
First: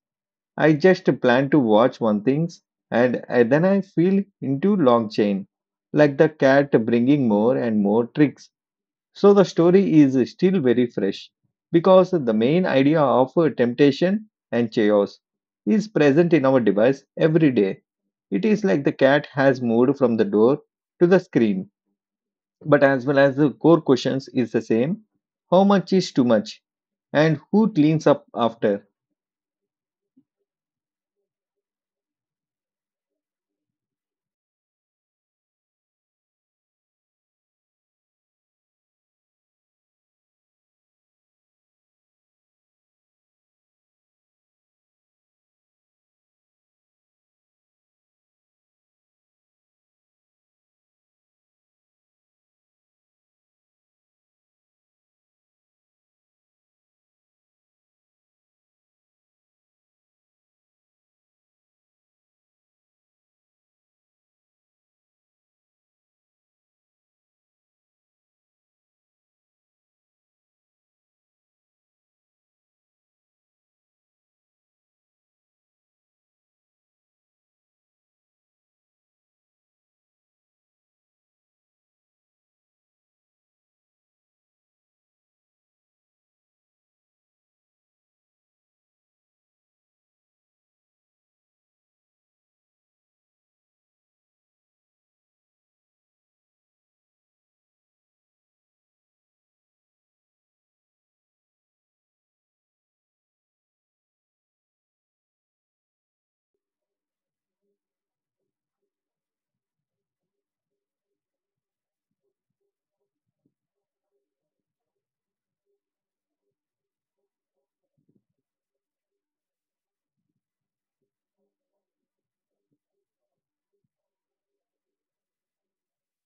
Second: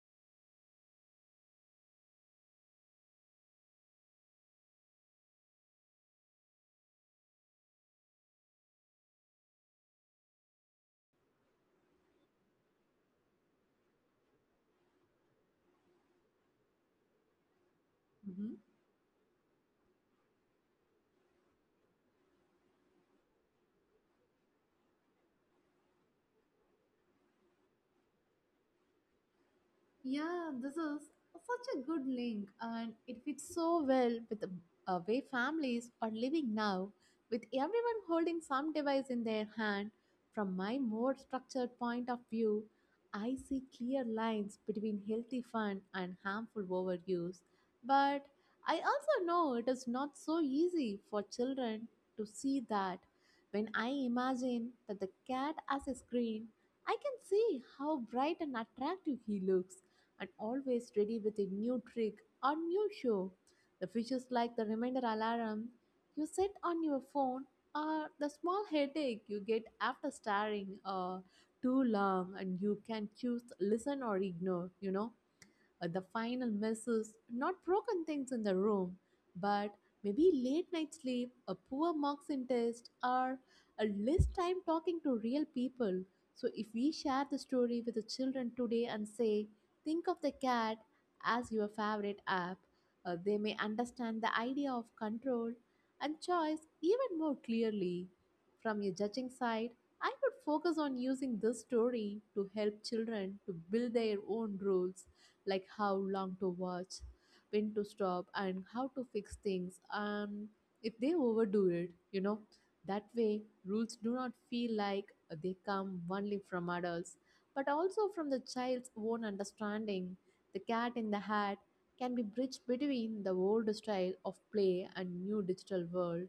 Speaker 1: I just plan to watch one things, and then I feel into long chain, like the cat bringing more and more tricks so the story is still very fresh because the main idea of temptation and chaos is present in our device every day. It
Speaker 2: Mm-hmm.
Speaker 1: is like the cat has moved from the door to the screen. But as well as the core questions is the same. How much is too much? And who cleans up after?
Speaker 2: Yeah, this is such a good link, and it fits so well with the way families are living now, with everyone holding some device in their hand. From my more structured point of view, I see clear lines between healthy fun and harmful overuse. But I also know it is not so easy for children to see that. When I imagine that the cat as a screen, I can see how bright and attractive he looks and always ready with a new trick or new show. The fish is like the reminder alarm you set on your phone or the small headache you get after staring too long, and you can choose listen or ignore, you know. The final mess is not broken things in the room, but maybe late night sleep, a poor marks in test, or a less time talking to real people. So if we share the story with the children today and say, think of the cat as your favorite app, they may understand the idea of control and choice even more clearly. From your judging side, I would focus on using this story to help children to build their own rules like how long to watch, when to stop, and how to fix things. If they overdo it. That way rules do not feel like they come only from adults, but also from the child's own understanding. The cat in the hat can be bridged between the old style of play and new digital world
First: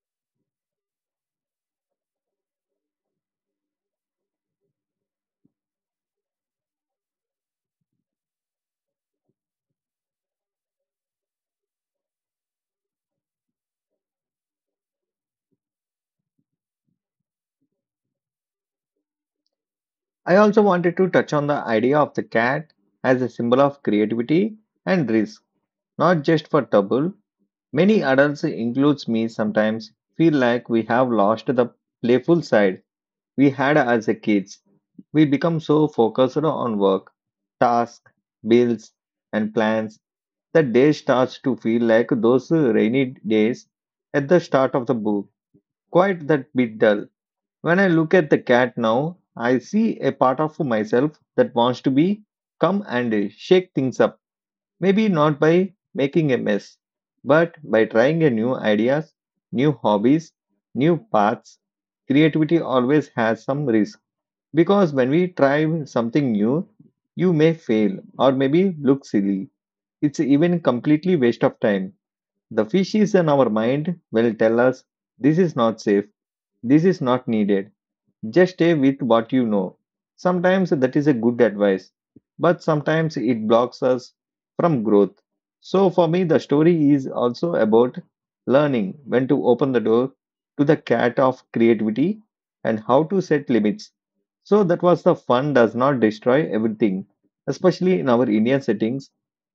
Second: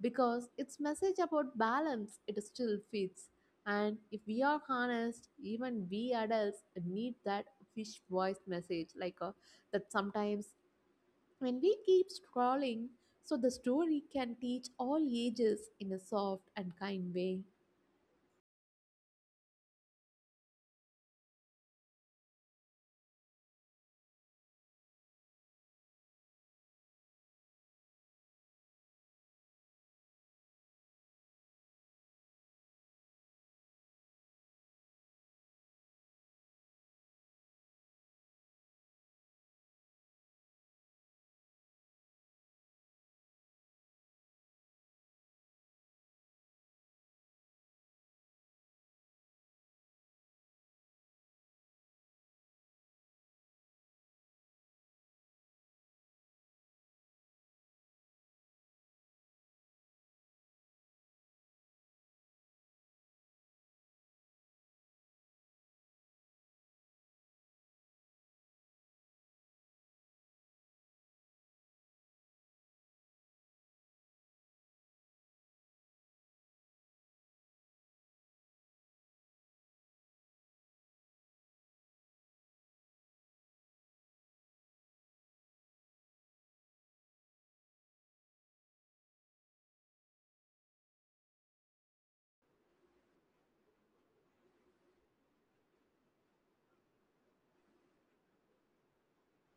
Speaker 2: because its message about balance it still fits, and if we are honest, even we adults need that fish voice message like that sometimes when we keep scrolling. So the story can teach all ages in a soft and kind way.
Speaker 1: I also wanted to touch on the idea of the cat as a symbol of creativity and risk, not just for trouble. Many adults, includes me sometimes, feel like we have lost the playful side we had as a kids. We become so focused on work, tasks, bills, and plans that day starts to feel like those rainy days at the start of the book. Quite that bit dull. When I look at the cat now, I see a part of myself that wants to be come and shake things up. Maybe not by making a mess, but by trying a new ideas, new hobbies, new paths. Creativity always has some risk because when we try something new, you may fail or maybe look silly. It's even completely waste of time. The fishes in our mind will tell us this is not safe, this is not needed. Just stay with what you know. Sometimes that is a good advice, but sometimes it blocks us from growth. So for me, the story is also about learning when to open the door to the cat of creativity and how to set limits. So that was the fun does not destroy everything, especially in our Indian settings.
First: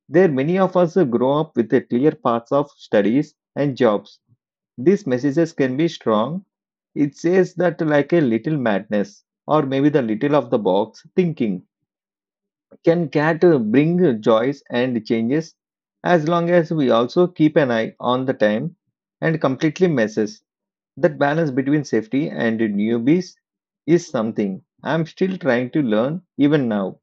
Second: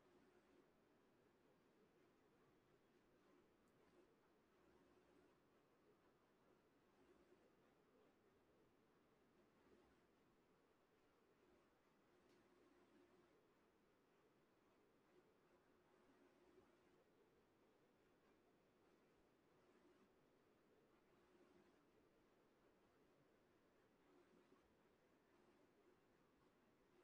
Speaker 1: There, many of us grow up with a clear paths of studies and jobs these messages can be strong. It says that like a little madness or maybe the little of the box thinking can cat bring joys and changes as long as we also keep an eye on the time and completely messes. That balance between safety and newbies is something I'm still trying to learn even now.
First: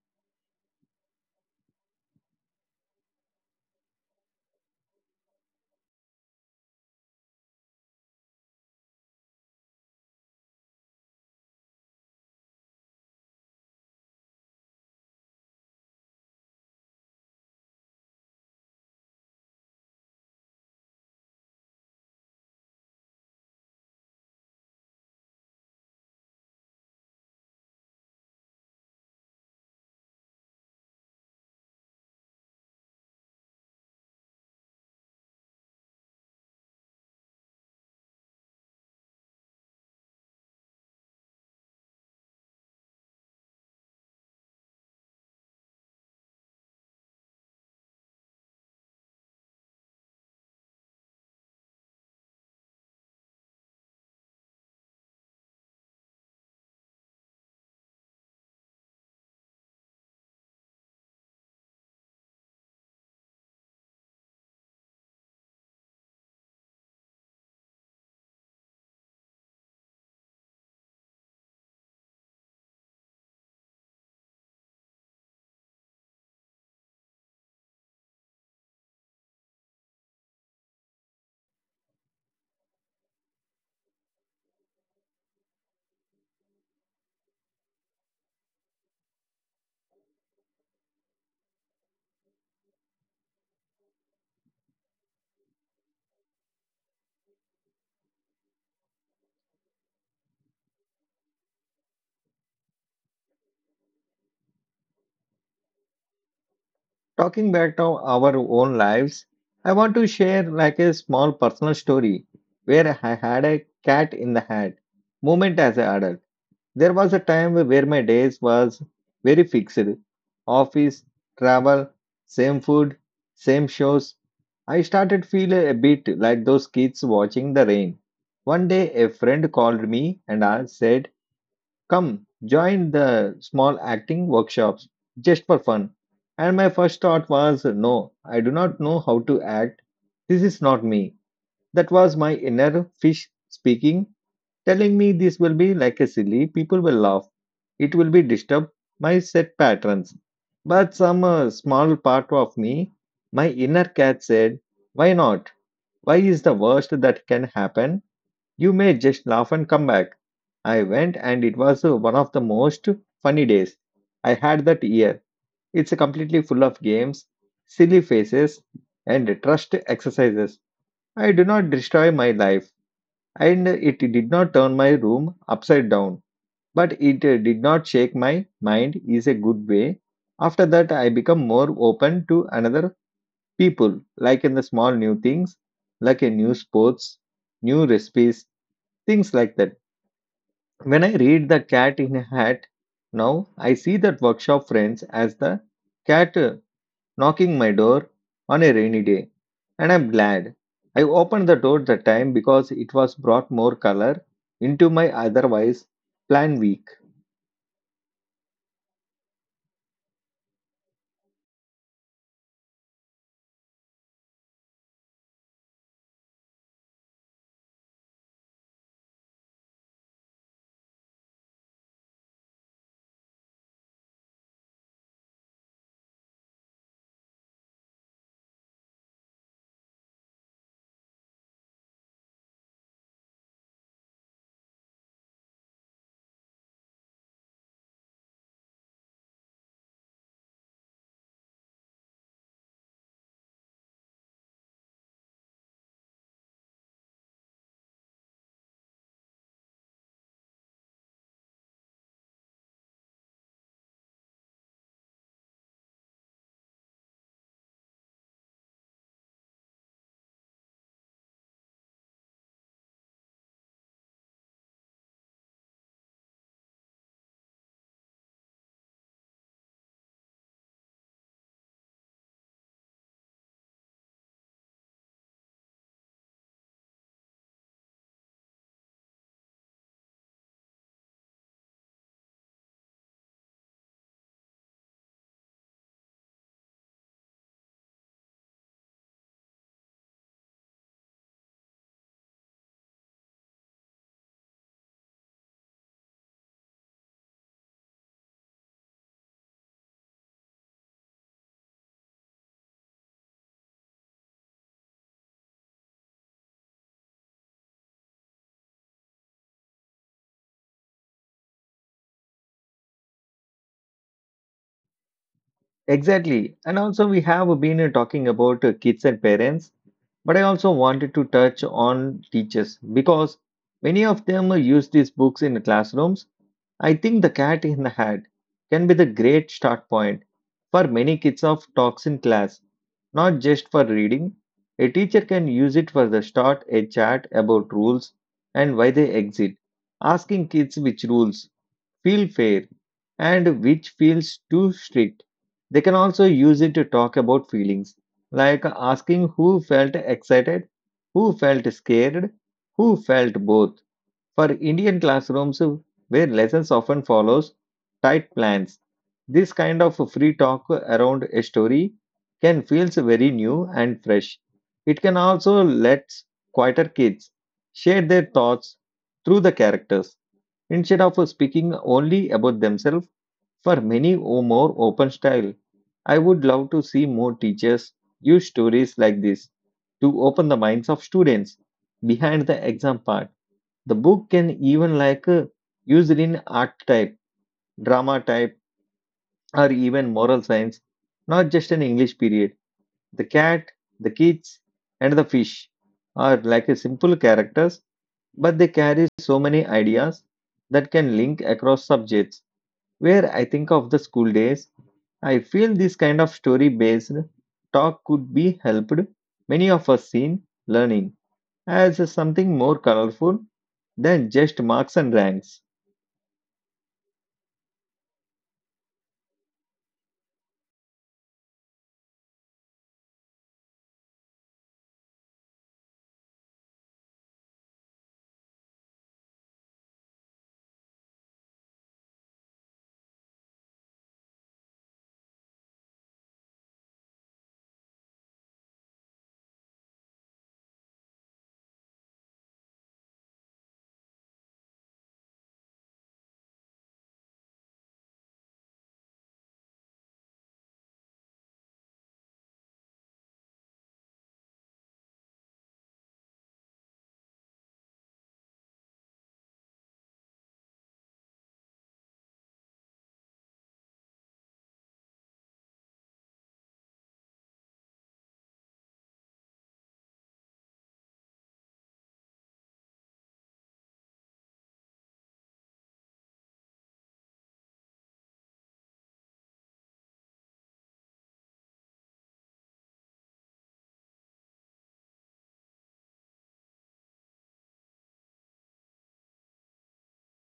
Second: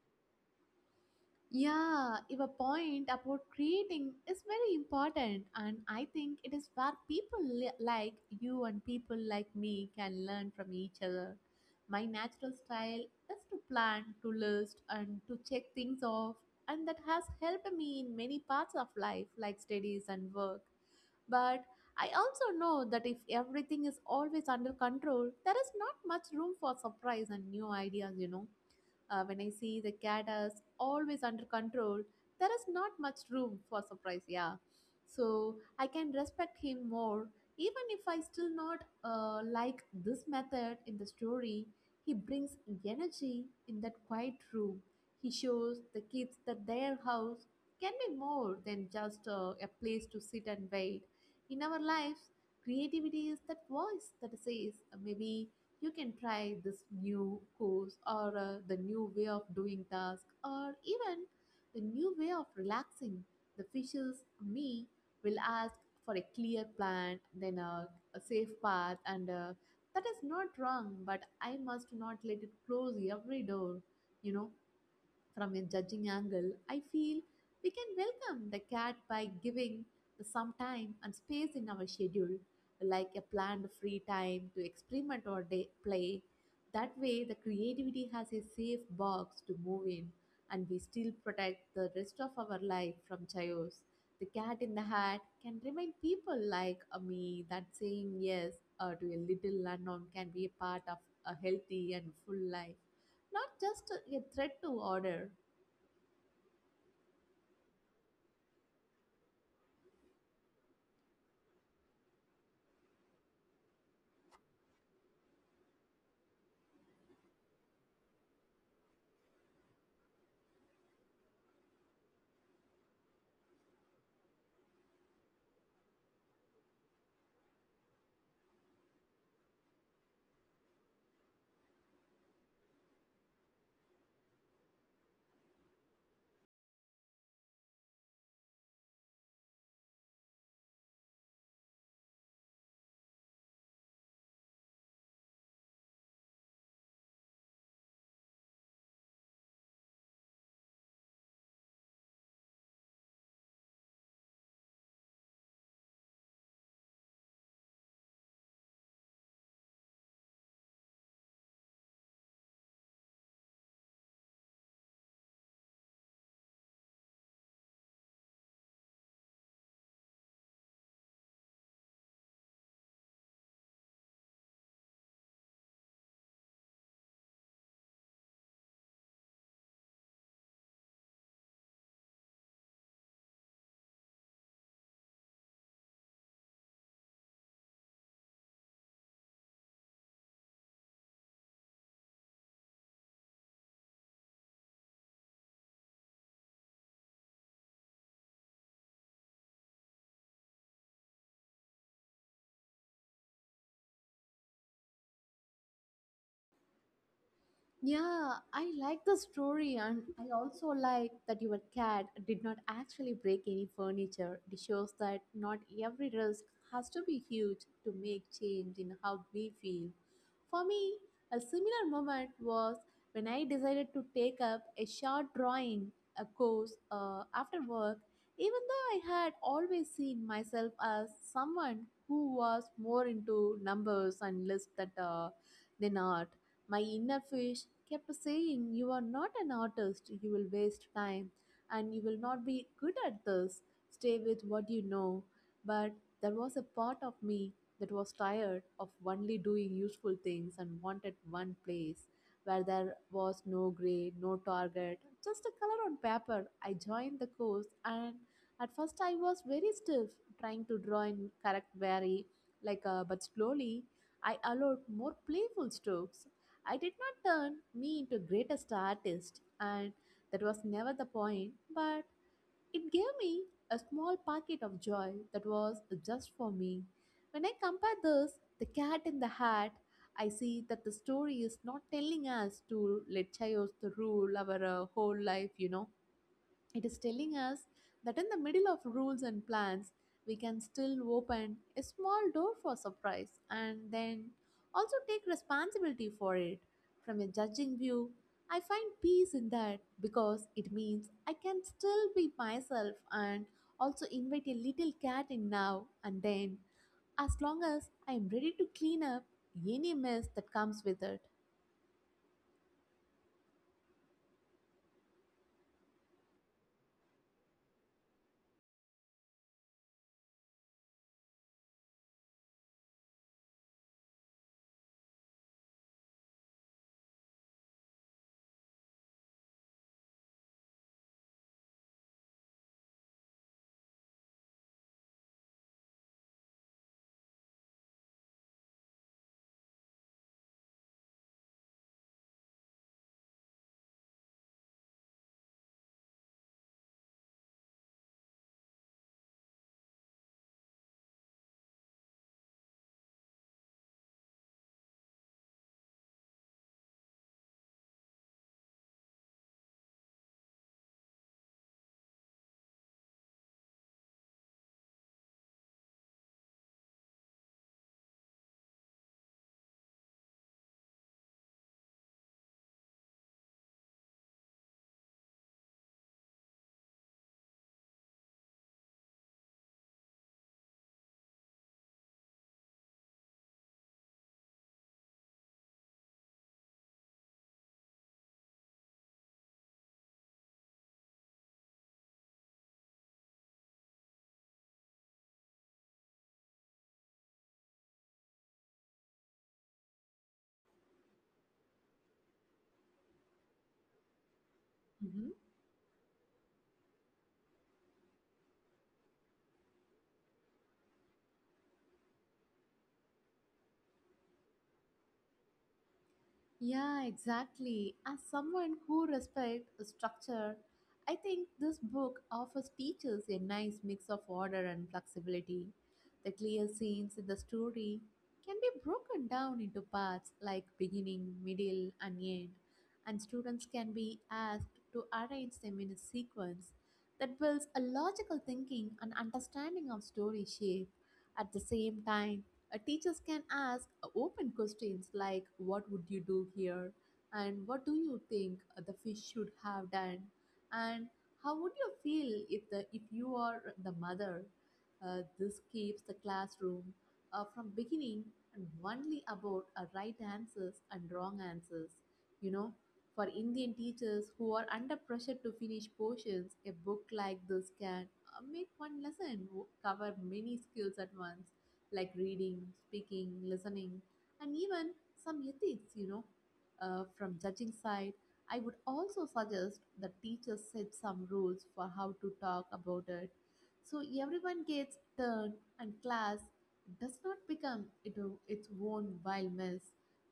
Speaker 2: Yeah, your point about creating is very important, and I think it is where like you and people like me can learn from each other. My natural style is to plan, to list, and to check things off, and that has helped me in many parts of life, like studies and work. But I also know that if everything is always under control, there is not much room for surprise and new ideas, you know. When I see the cat as always under control, there is not much room for surprise, yeah. So I can respect him more, even if I still not like this method in the story. He brings energy in that quiet room. He shows the kids that their house can be more than just a place to sit and wait. In our lives, creativity is that voice that says, maybe you can try this new course, or the new way of doing task, or even the new way of relaxing. The fishes, me, will ask for a clear plan, a safe path, and that is not wrong, but I must not let it close every door, you know. From a judging angle, I feel we can welcome the cat by giving some time and space in our schedule, like a planned free time to experiment or day play. That way, the creativity has a safe box to move in, and we still protect the rest of our life from chaos. The cat in the hat can remind people like me that saying yes to a little unknown can be a part of a healthy and full life, not just a threat to order.
Speaker 1: Talking back to our own lives, I want to share like a small personal story where I had a cat in the hat moment as an adult. There was a time where my days was very fixed. Office, travel, same food, same shows. I started feel a bit like those kids watching the rain. One day a friend called me and I said, come, join the small acting workshops just for fun. And my first thought was, no, I do not know how to act. This is not me. That was my inner fish speaking, telling me this will be like a silly, people will laugh. It will be disturb my set patterns. But some small part of me, my inner cat said, why not? Why is the worst that can happen? You may just laugh and come back. I went and it was one of the most funny days I had that year. It's completely full of games, silly faces, and trust exercises. I do not destroy my life, and it did not turn my room upside down, but it did not shake my mind is a good way. After that, I become more open to another people, like in the small new things, like a new sports, new recipes, things like that. When I read The Cat in a Hat now, I see that workshop friends as the cat knocking my door on a rainy day. And I'm glad. I opened the door that time because it was brought more color into my otherwise plan week.
Speaker 2: Yeah, I like the story, and I also like that your cat did not actually break any furniture. It shows that not every risk has to be huge to make change in how we feel. For me, a similar moment was when I decided to take up a short drawing a course after work, even though I had always seen myself as someone who was more into numbers and lists that than art. My inner fish kept saying, "You are not an artist, you will waste time, and you will not be good at this. Stay with what you know." But there was a part of me that was tired of only doing useful things and wanted one place where there was no grade, no target, just a color on paper. I joined the course, and at first I was very stiff, trying to draw in correct very but slowly I allowed more playful strokes. I did not turn me into greatest artist, and that was never the point, but it gave me a small pocket of joy that was just for me. When I compare this, the cat in the hat, I see that the story is not telling us to let chaos to rule our whole life, you know. It is telling us that in the middle of rules and plans, we can still open a small door for surprise and then also take responsibility for it. From a judging view, I find peace in that because it means I can still be myself and also invite a little cat in now and then, as long as I am ready to clean up any mess that comes with it.
Speaker 1: Exactly. And also, we have been talking about kids and parents, but I also wanted to touch on teachers because many of them use these books in classrooms. I think The Cat in the Hat can be the great start point for many kids of talks in class, not just for reading. A teacher can use it for the start a chat about rules and why they exist, asking kids which rules feel fair and which feels too strict. They can also use it to talk about feelings, like asking who felt excited, who felt scared, who felt both for Indian classrooms where lessons often follows tight plans, this kind of free talk around a story can feels very new and fresh. It can also let quieter kids share their thoughts through the characters instead of speaking only about themselves for many more open style. I would love to see more teachers use stories like this to open the minds of students behind the exam part. The book can even like used in art type, drama type, or even moral science, not just an English period. The cat, the kids, and the fish are like a simple characters, but they carry so many ideas that can link across subjects. Where I think of the school days, I
Speaker 2: Mm-hmm.
Speaker 1: feel this kind of story based talk could be helped many of us in learning as something more colorful than just marks and ranks.
Speaker 2: Yeah, exactly. As someone who respects structure, I think this book offers teachers a nice mix of order and flexibility. The clear scenes in the story can be broken down into parts like beginning, middle, and end, and students can be asked to arrange them in a sequence that builds a logical thinking and understanding of story shape at the same time. Teachers can ask open questions like, "What would you do here?" and "What do you think the fish should have done?" and "How would you feel if you are the mother?" This keeps the classroom from beginning and only about right answers and wrong answers. You know, for Indian teachers who are under pressure to finish portions, a book like this can make one cover many skills at once like reading, speaking, listening, and even some ethics, you know. From judging side, I would also suggest that teachers set some rules for how to talk about it, so everyone gets turn and class does not become it, its own wild mess,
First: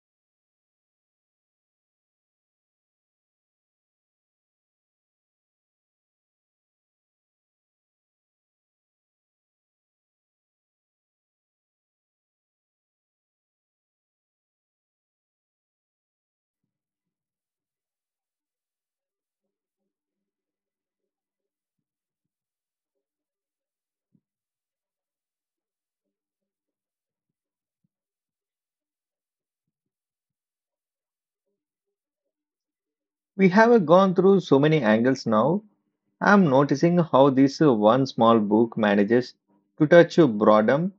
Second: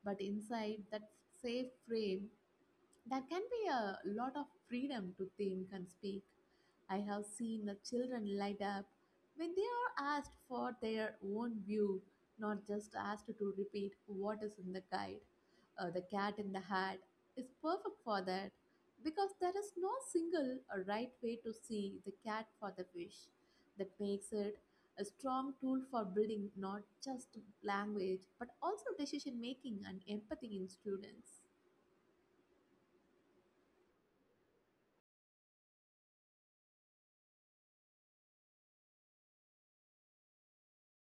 Speaker 2: but inside that safe frame, there can be a lot of freedom to think and speak. I have seen the children light up when they are asked for their own view, not just asked to repeat what is in the guide. The cat in the hat is perfect for that because there is no single or right way to see the cat for the fish. That makes it a strong tool for building not just language but also decision making and empathy in students.
Speaker 1: We have gone through so many angles now. I'm noticing how this one small book manages to touch boredom,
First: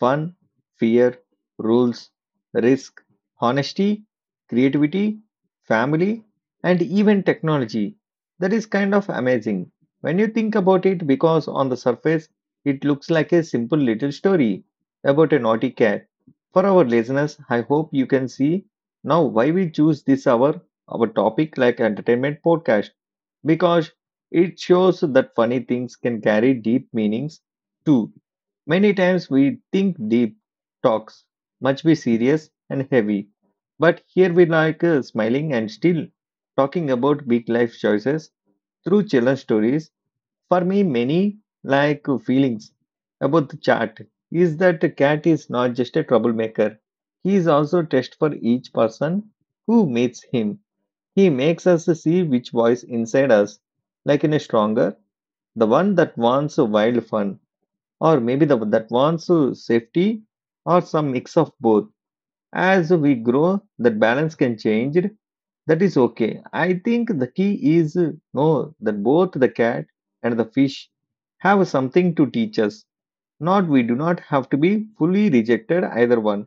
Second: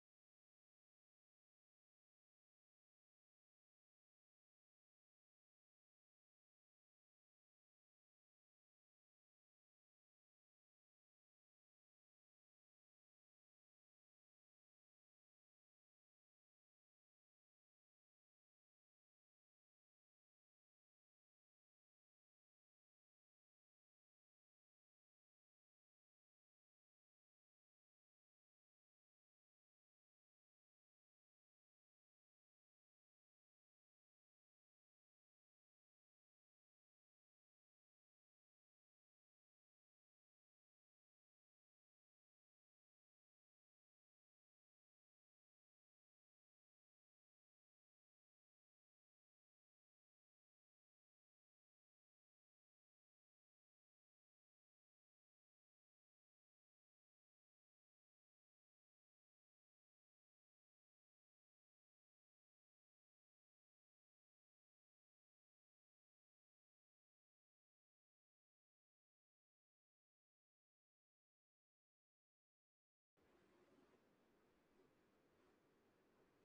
Speaker 1: fun, fear, rules, risk, honesty, creativity, family, and even technology. That is kind of amazing when you think about it because on the surface it looks like a simple little story about a naughty cat. For our listeners, I hope you can see now why we choose this hour our topic like entertainment podcast because it shows that funny things can carry deep meanings too. Many times we think deep talks must be serious and heavy, but here we like smiling and still talking about big life choices through children's stories. For me, many like feelings about the chat is that the cat is not just a troublemaker, he is also a test for each person who meets him. He makes us see which voice inside us, like in a stronger, the one that wants a wild fun, or maybe the that wants a safety, or some mix of both. As we grow, that balance can change. That is okay. I think the key is know that both the cat and the fish have something to teach us. Not we do not have to be fully rejected either one.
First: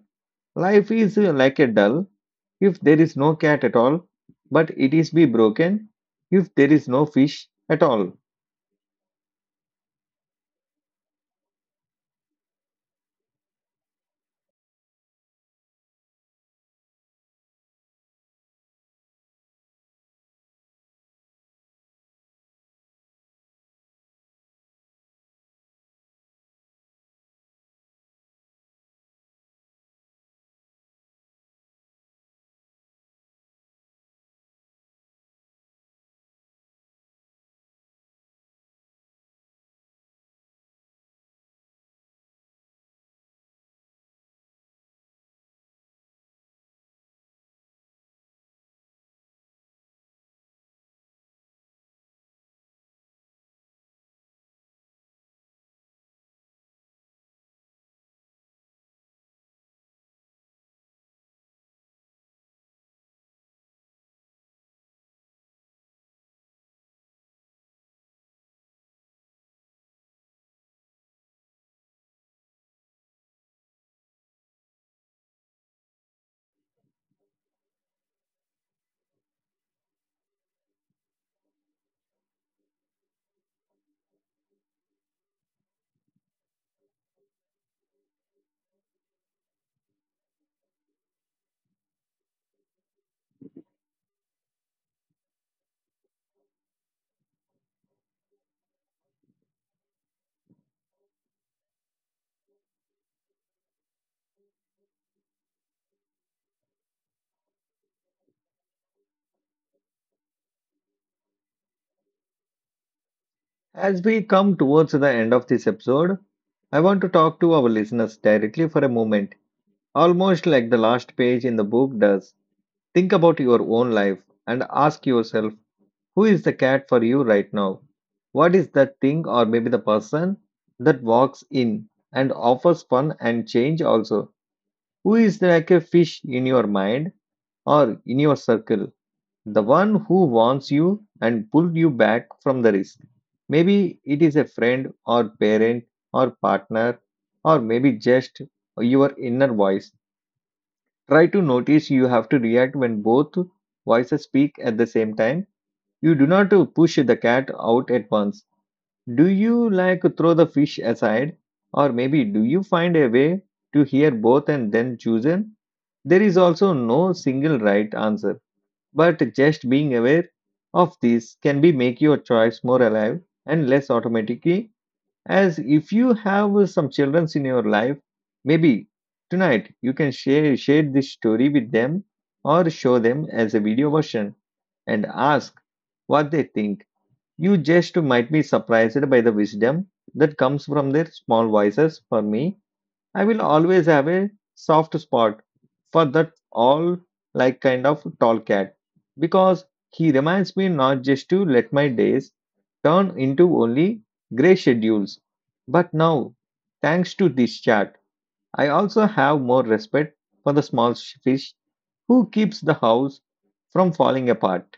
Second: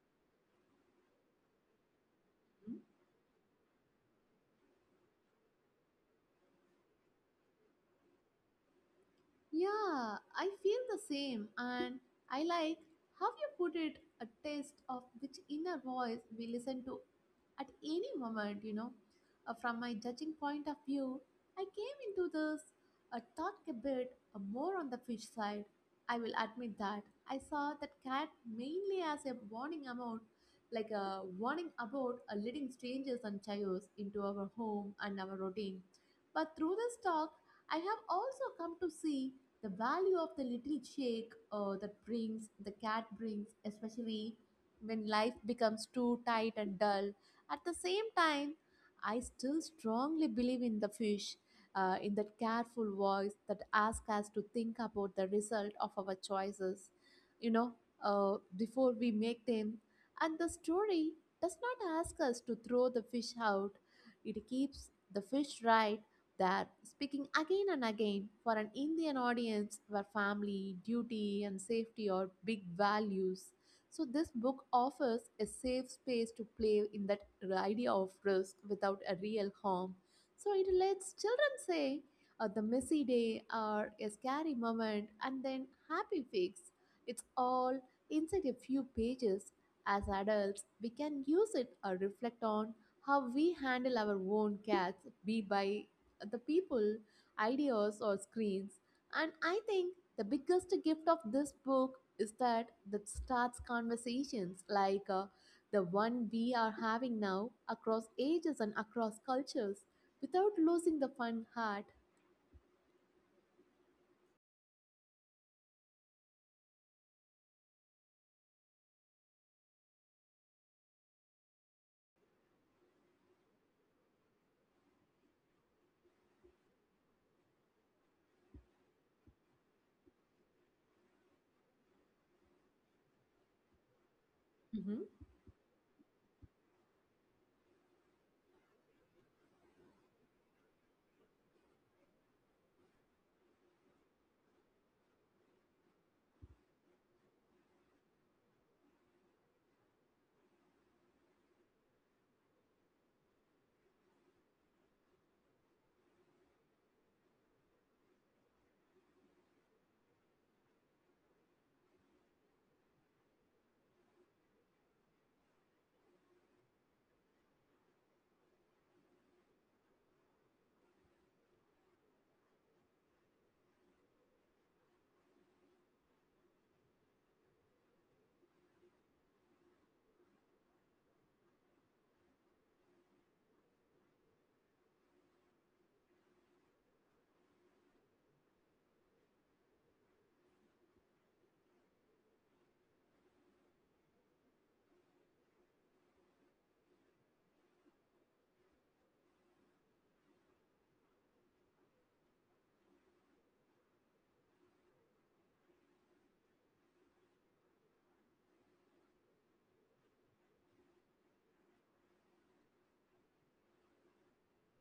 Speaker 1: Life is like a doll
Speaker 2: Hmm?
Speaker 1: if there is no cat at all, but it is be broken if there is no fish at all.
Speaker 2: Yeah, I feel the same, and I like how you put it a taste of which inner voice we listen to at any moment, you know. From my judging point of view, I came into this talk a bit more on the fish side. I will admit that I saw that cat mainly as a warning about, like a warning about leading strangers and chaos into our home and our routine. But through this talk, I have also come to see the value of the little shake that brings the cat brings especially when life becomes too tight and dull. At the same time, I still strongly believe in the fish, in that careful voice that asks us to think about the result of our choices, you know, before we make them. And the story does not ask us to throw the fish out. It keeps the fish right, that speaking again and again for an Indian audience where family, duty, and safety are big values. So, this book offers a safe space to play in that idea of risk without a real harm. So, it lets children say the messy day or a scary moment and then happy fix. It's all inside a few pages. As adults, we can use it or reflect on how we handle our own cats, be by the people, ideas, or screens. And I think the biggest gift of this book is that that starts conversations like the one we are having now, across ages and across cultures, without losing the fun heart.
Speaker 1: As we come towards the end of this episode, I want to talk to our listeners directly for a moment, almost like the last page in the book does. Think about your own life and ask yourself, who is the cat for you right now? What is that thing or maybe the person that walks in and offers fun and change also?
Speaker 2: Mm-hmm.
Speaker 1: Who is like a fish in your mind? Or in your circle, the one who warns you and pulled you back from the risk. Maybe it is a friend or parent or partner, or maybe just your inner voice. Try to notice you have to react when both voices speak at the same time. You do not push the cat out at once. Do you like throw the fish aside? Or maybe do you find a way to hear both and then choose them? There is also no single right answer but just being aware of this can be make your choice more alive and less automatically. As if you have some children in your life, maybe tonight you can share this story with them or show them as a video version and ask what they think. You just might be surprised by the wisdom that comes from their small voices. For me, I will always have a soft spot for that all like kind of tall cat because he reminds me not just to let my days turn into only grey schedules. But now, thanks to this chat, I also have more respect for the small fish who keeps the house from falling apart.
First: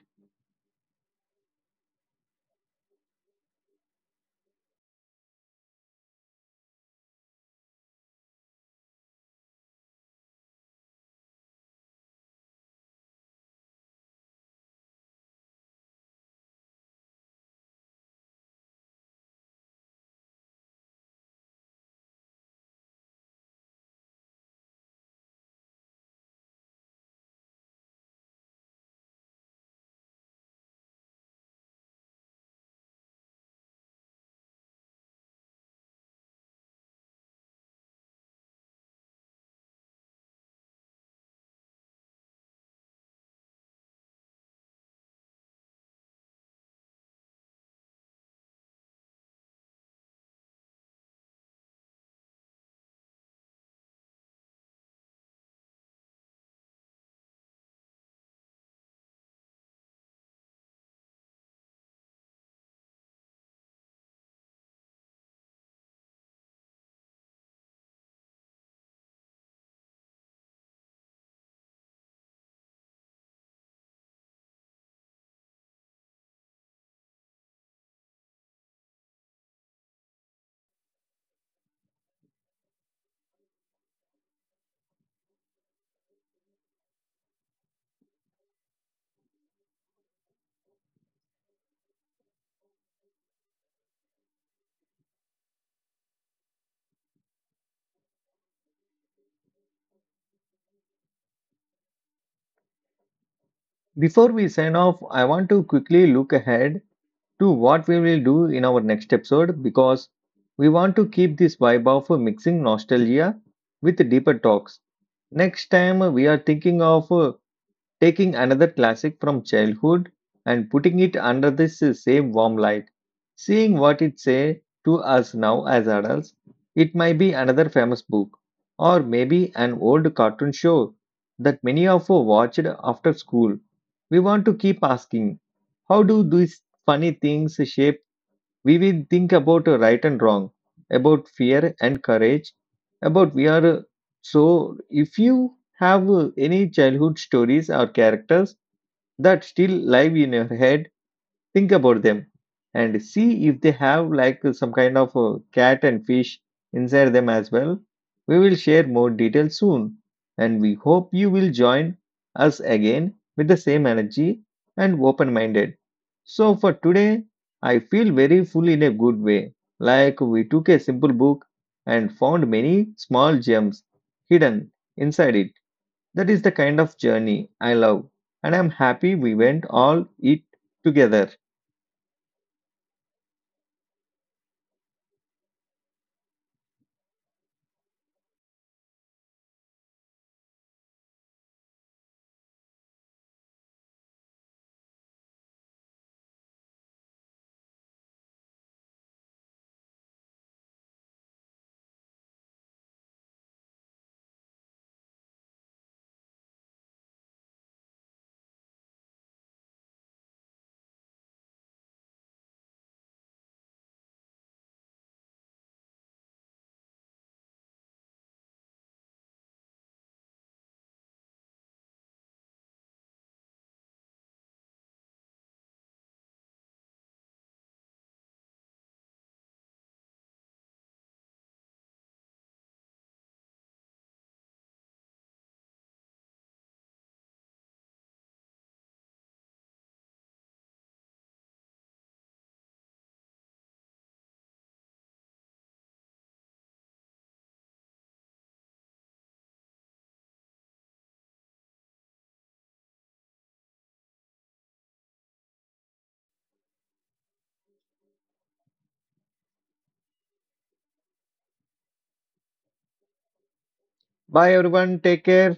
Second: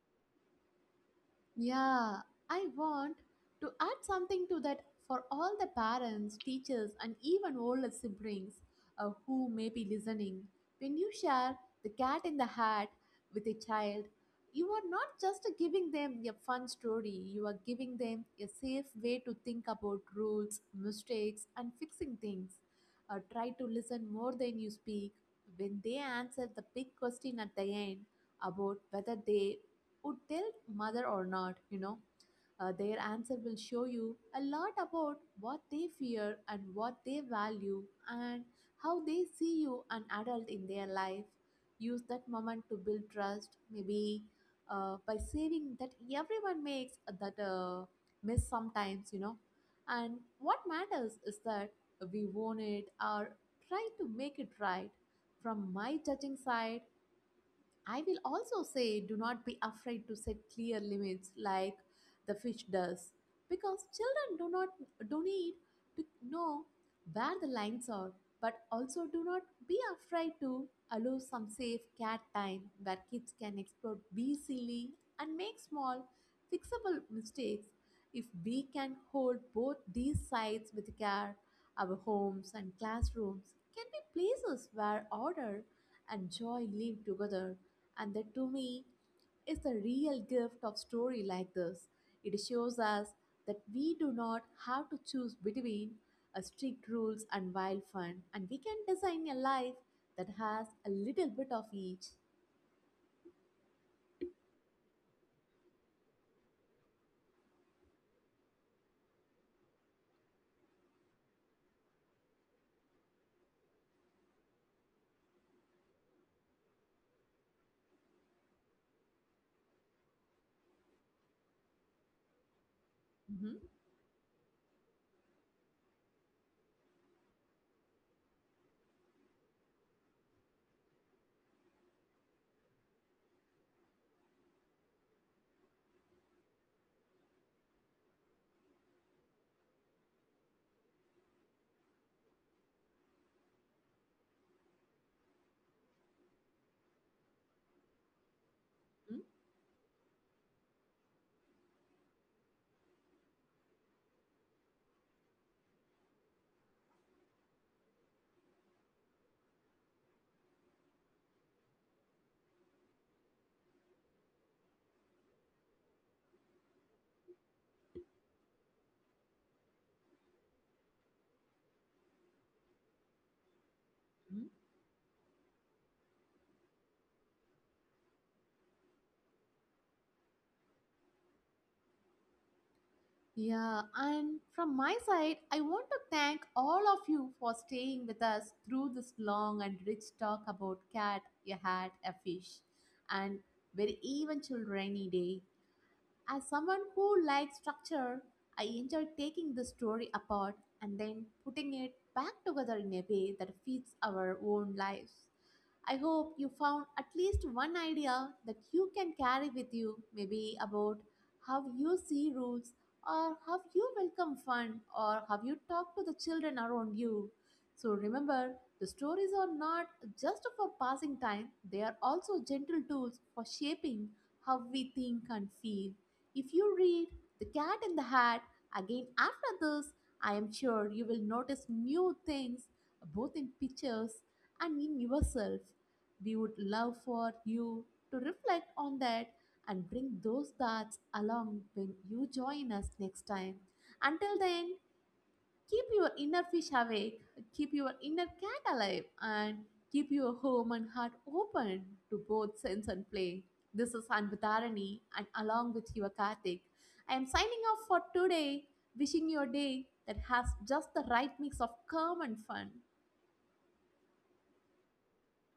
Speaker 2: Yeah, I want to add something to that for all the parents, teachers, and even older siblings who may be listening. When you share the cat in the hat with a child, you are not just giving them a fun story, you are giving them a safe way to think about rules, mistakes, and fixing things. Try to listen more than you speak. When they answer the big question at the end about whether they would tell mother or not, you know. Their answer will show you a lot about what they fear and what they value, and how they see you, an adult, in their life. Use that moment to build trust, maybe by saving that everyone makes that miss sometimes, you know. And what matters is that we own it or try to make it right. From my judging side, I will also say do not be afraid to set clear limits like the fish does, because children do not do need to know where the lines are. But also do not be afraid to allow some safe cat time where kids can explore, be silly, and make small fixable mistakes. If we can hold both these sides with care, our homes and classrooms can be places where order and joy live together, and that, to me, is the real gift of story like this. It shows us that we do not have to choose between a strict rules and wild fun, and we can design a life that has a little bit of each.
Speaker 1: Before we sign off, I want to quickly look ahead to what we will do in our next episode because we want to keep this vibe of mixing nostalgia with deeper talks. Next time, we are thinking of taking another classic from childhood and putting it under this same warm light,
Speaker 2: Mhm,
Speaker 1: seeing what it say to us now as adults. It might be another famous book, or maybe an old cartoon show that many of us watched after school. We want to keep asking, how do these funny things shape we will think about right and wrong, about fear and courage, about we are. So, if you have any childhood stories or characters
Speaker 2: mhm,
Speaker 1: that still live in your head, think about them and see if they have like some kind of cat and fish inside them as well. We will share more details soon and we hope you will join us again with the same energy and open minded. So for today, I feel very full in a good way. Like we took a simple book and found many small gems
Speaker 2: mhm.
Speaker 1: hidden inside it. That is the kind of journey I love and I'm happy we went all it together.
Speaker 2: Yeah, and from my side, I want to thank all of you for staying with us through this long and rich talk about cat, a hat, a fish, and very even children rainy day. As someone who likes structure, I enjoy taking the story apart and then putting it back together in a way that fits our own lives. I hope you found at least one idea that you can carry with you, maybe about how you see rules, or how you welcome fun, or how you talk to the children around you. So remember, the stories are not just for passing time, they are also gentle tools for shaping how we think and feel. If you read The Cat in the Hat again after this, I am sure you will notice new things, both in pictures and in yourself. We would love for you to reflect on that and bring those thoughts along when you join us next time. Until then, keep your inner fish awake, keep your inner cat alive, and keep your home and heart open to both sense and play. This is Anbudharani, and along with your Karthik, I am signing off for today, wishing your day that has just the right mix of calm and fun.
Speaker 1: Bye everyone. Take care.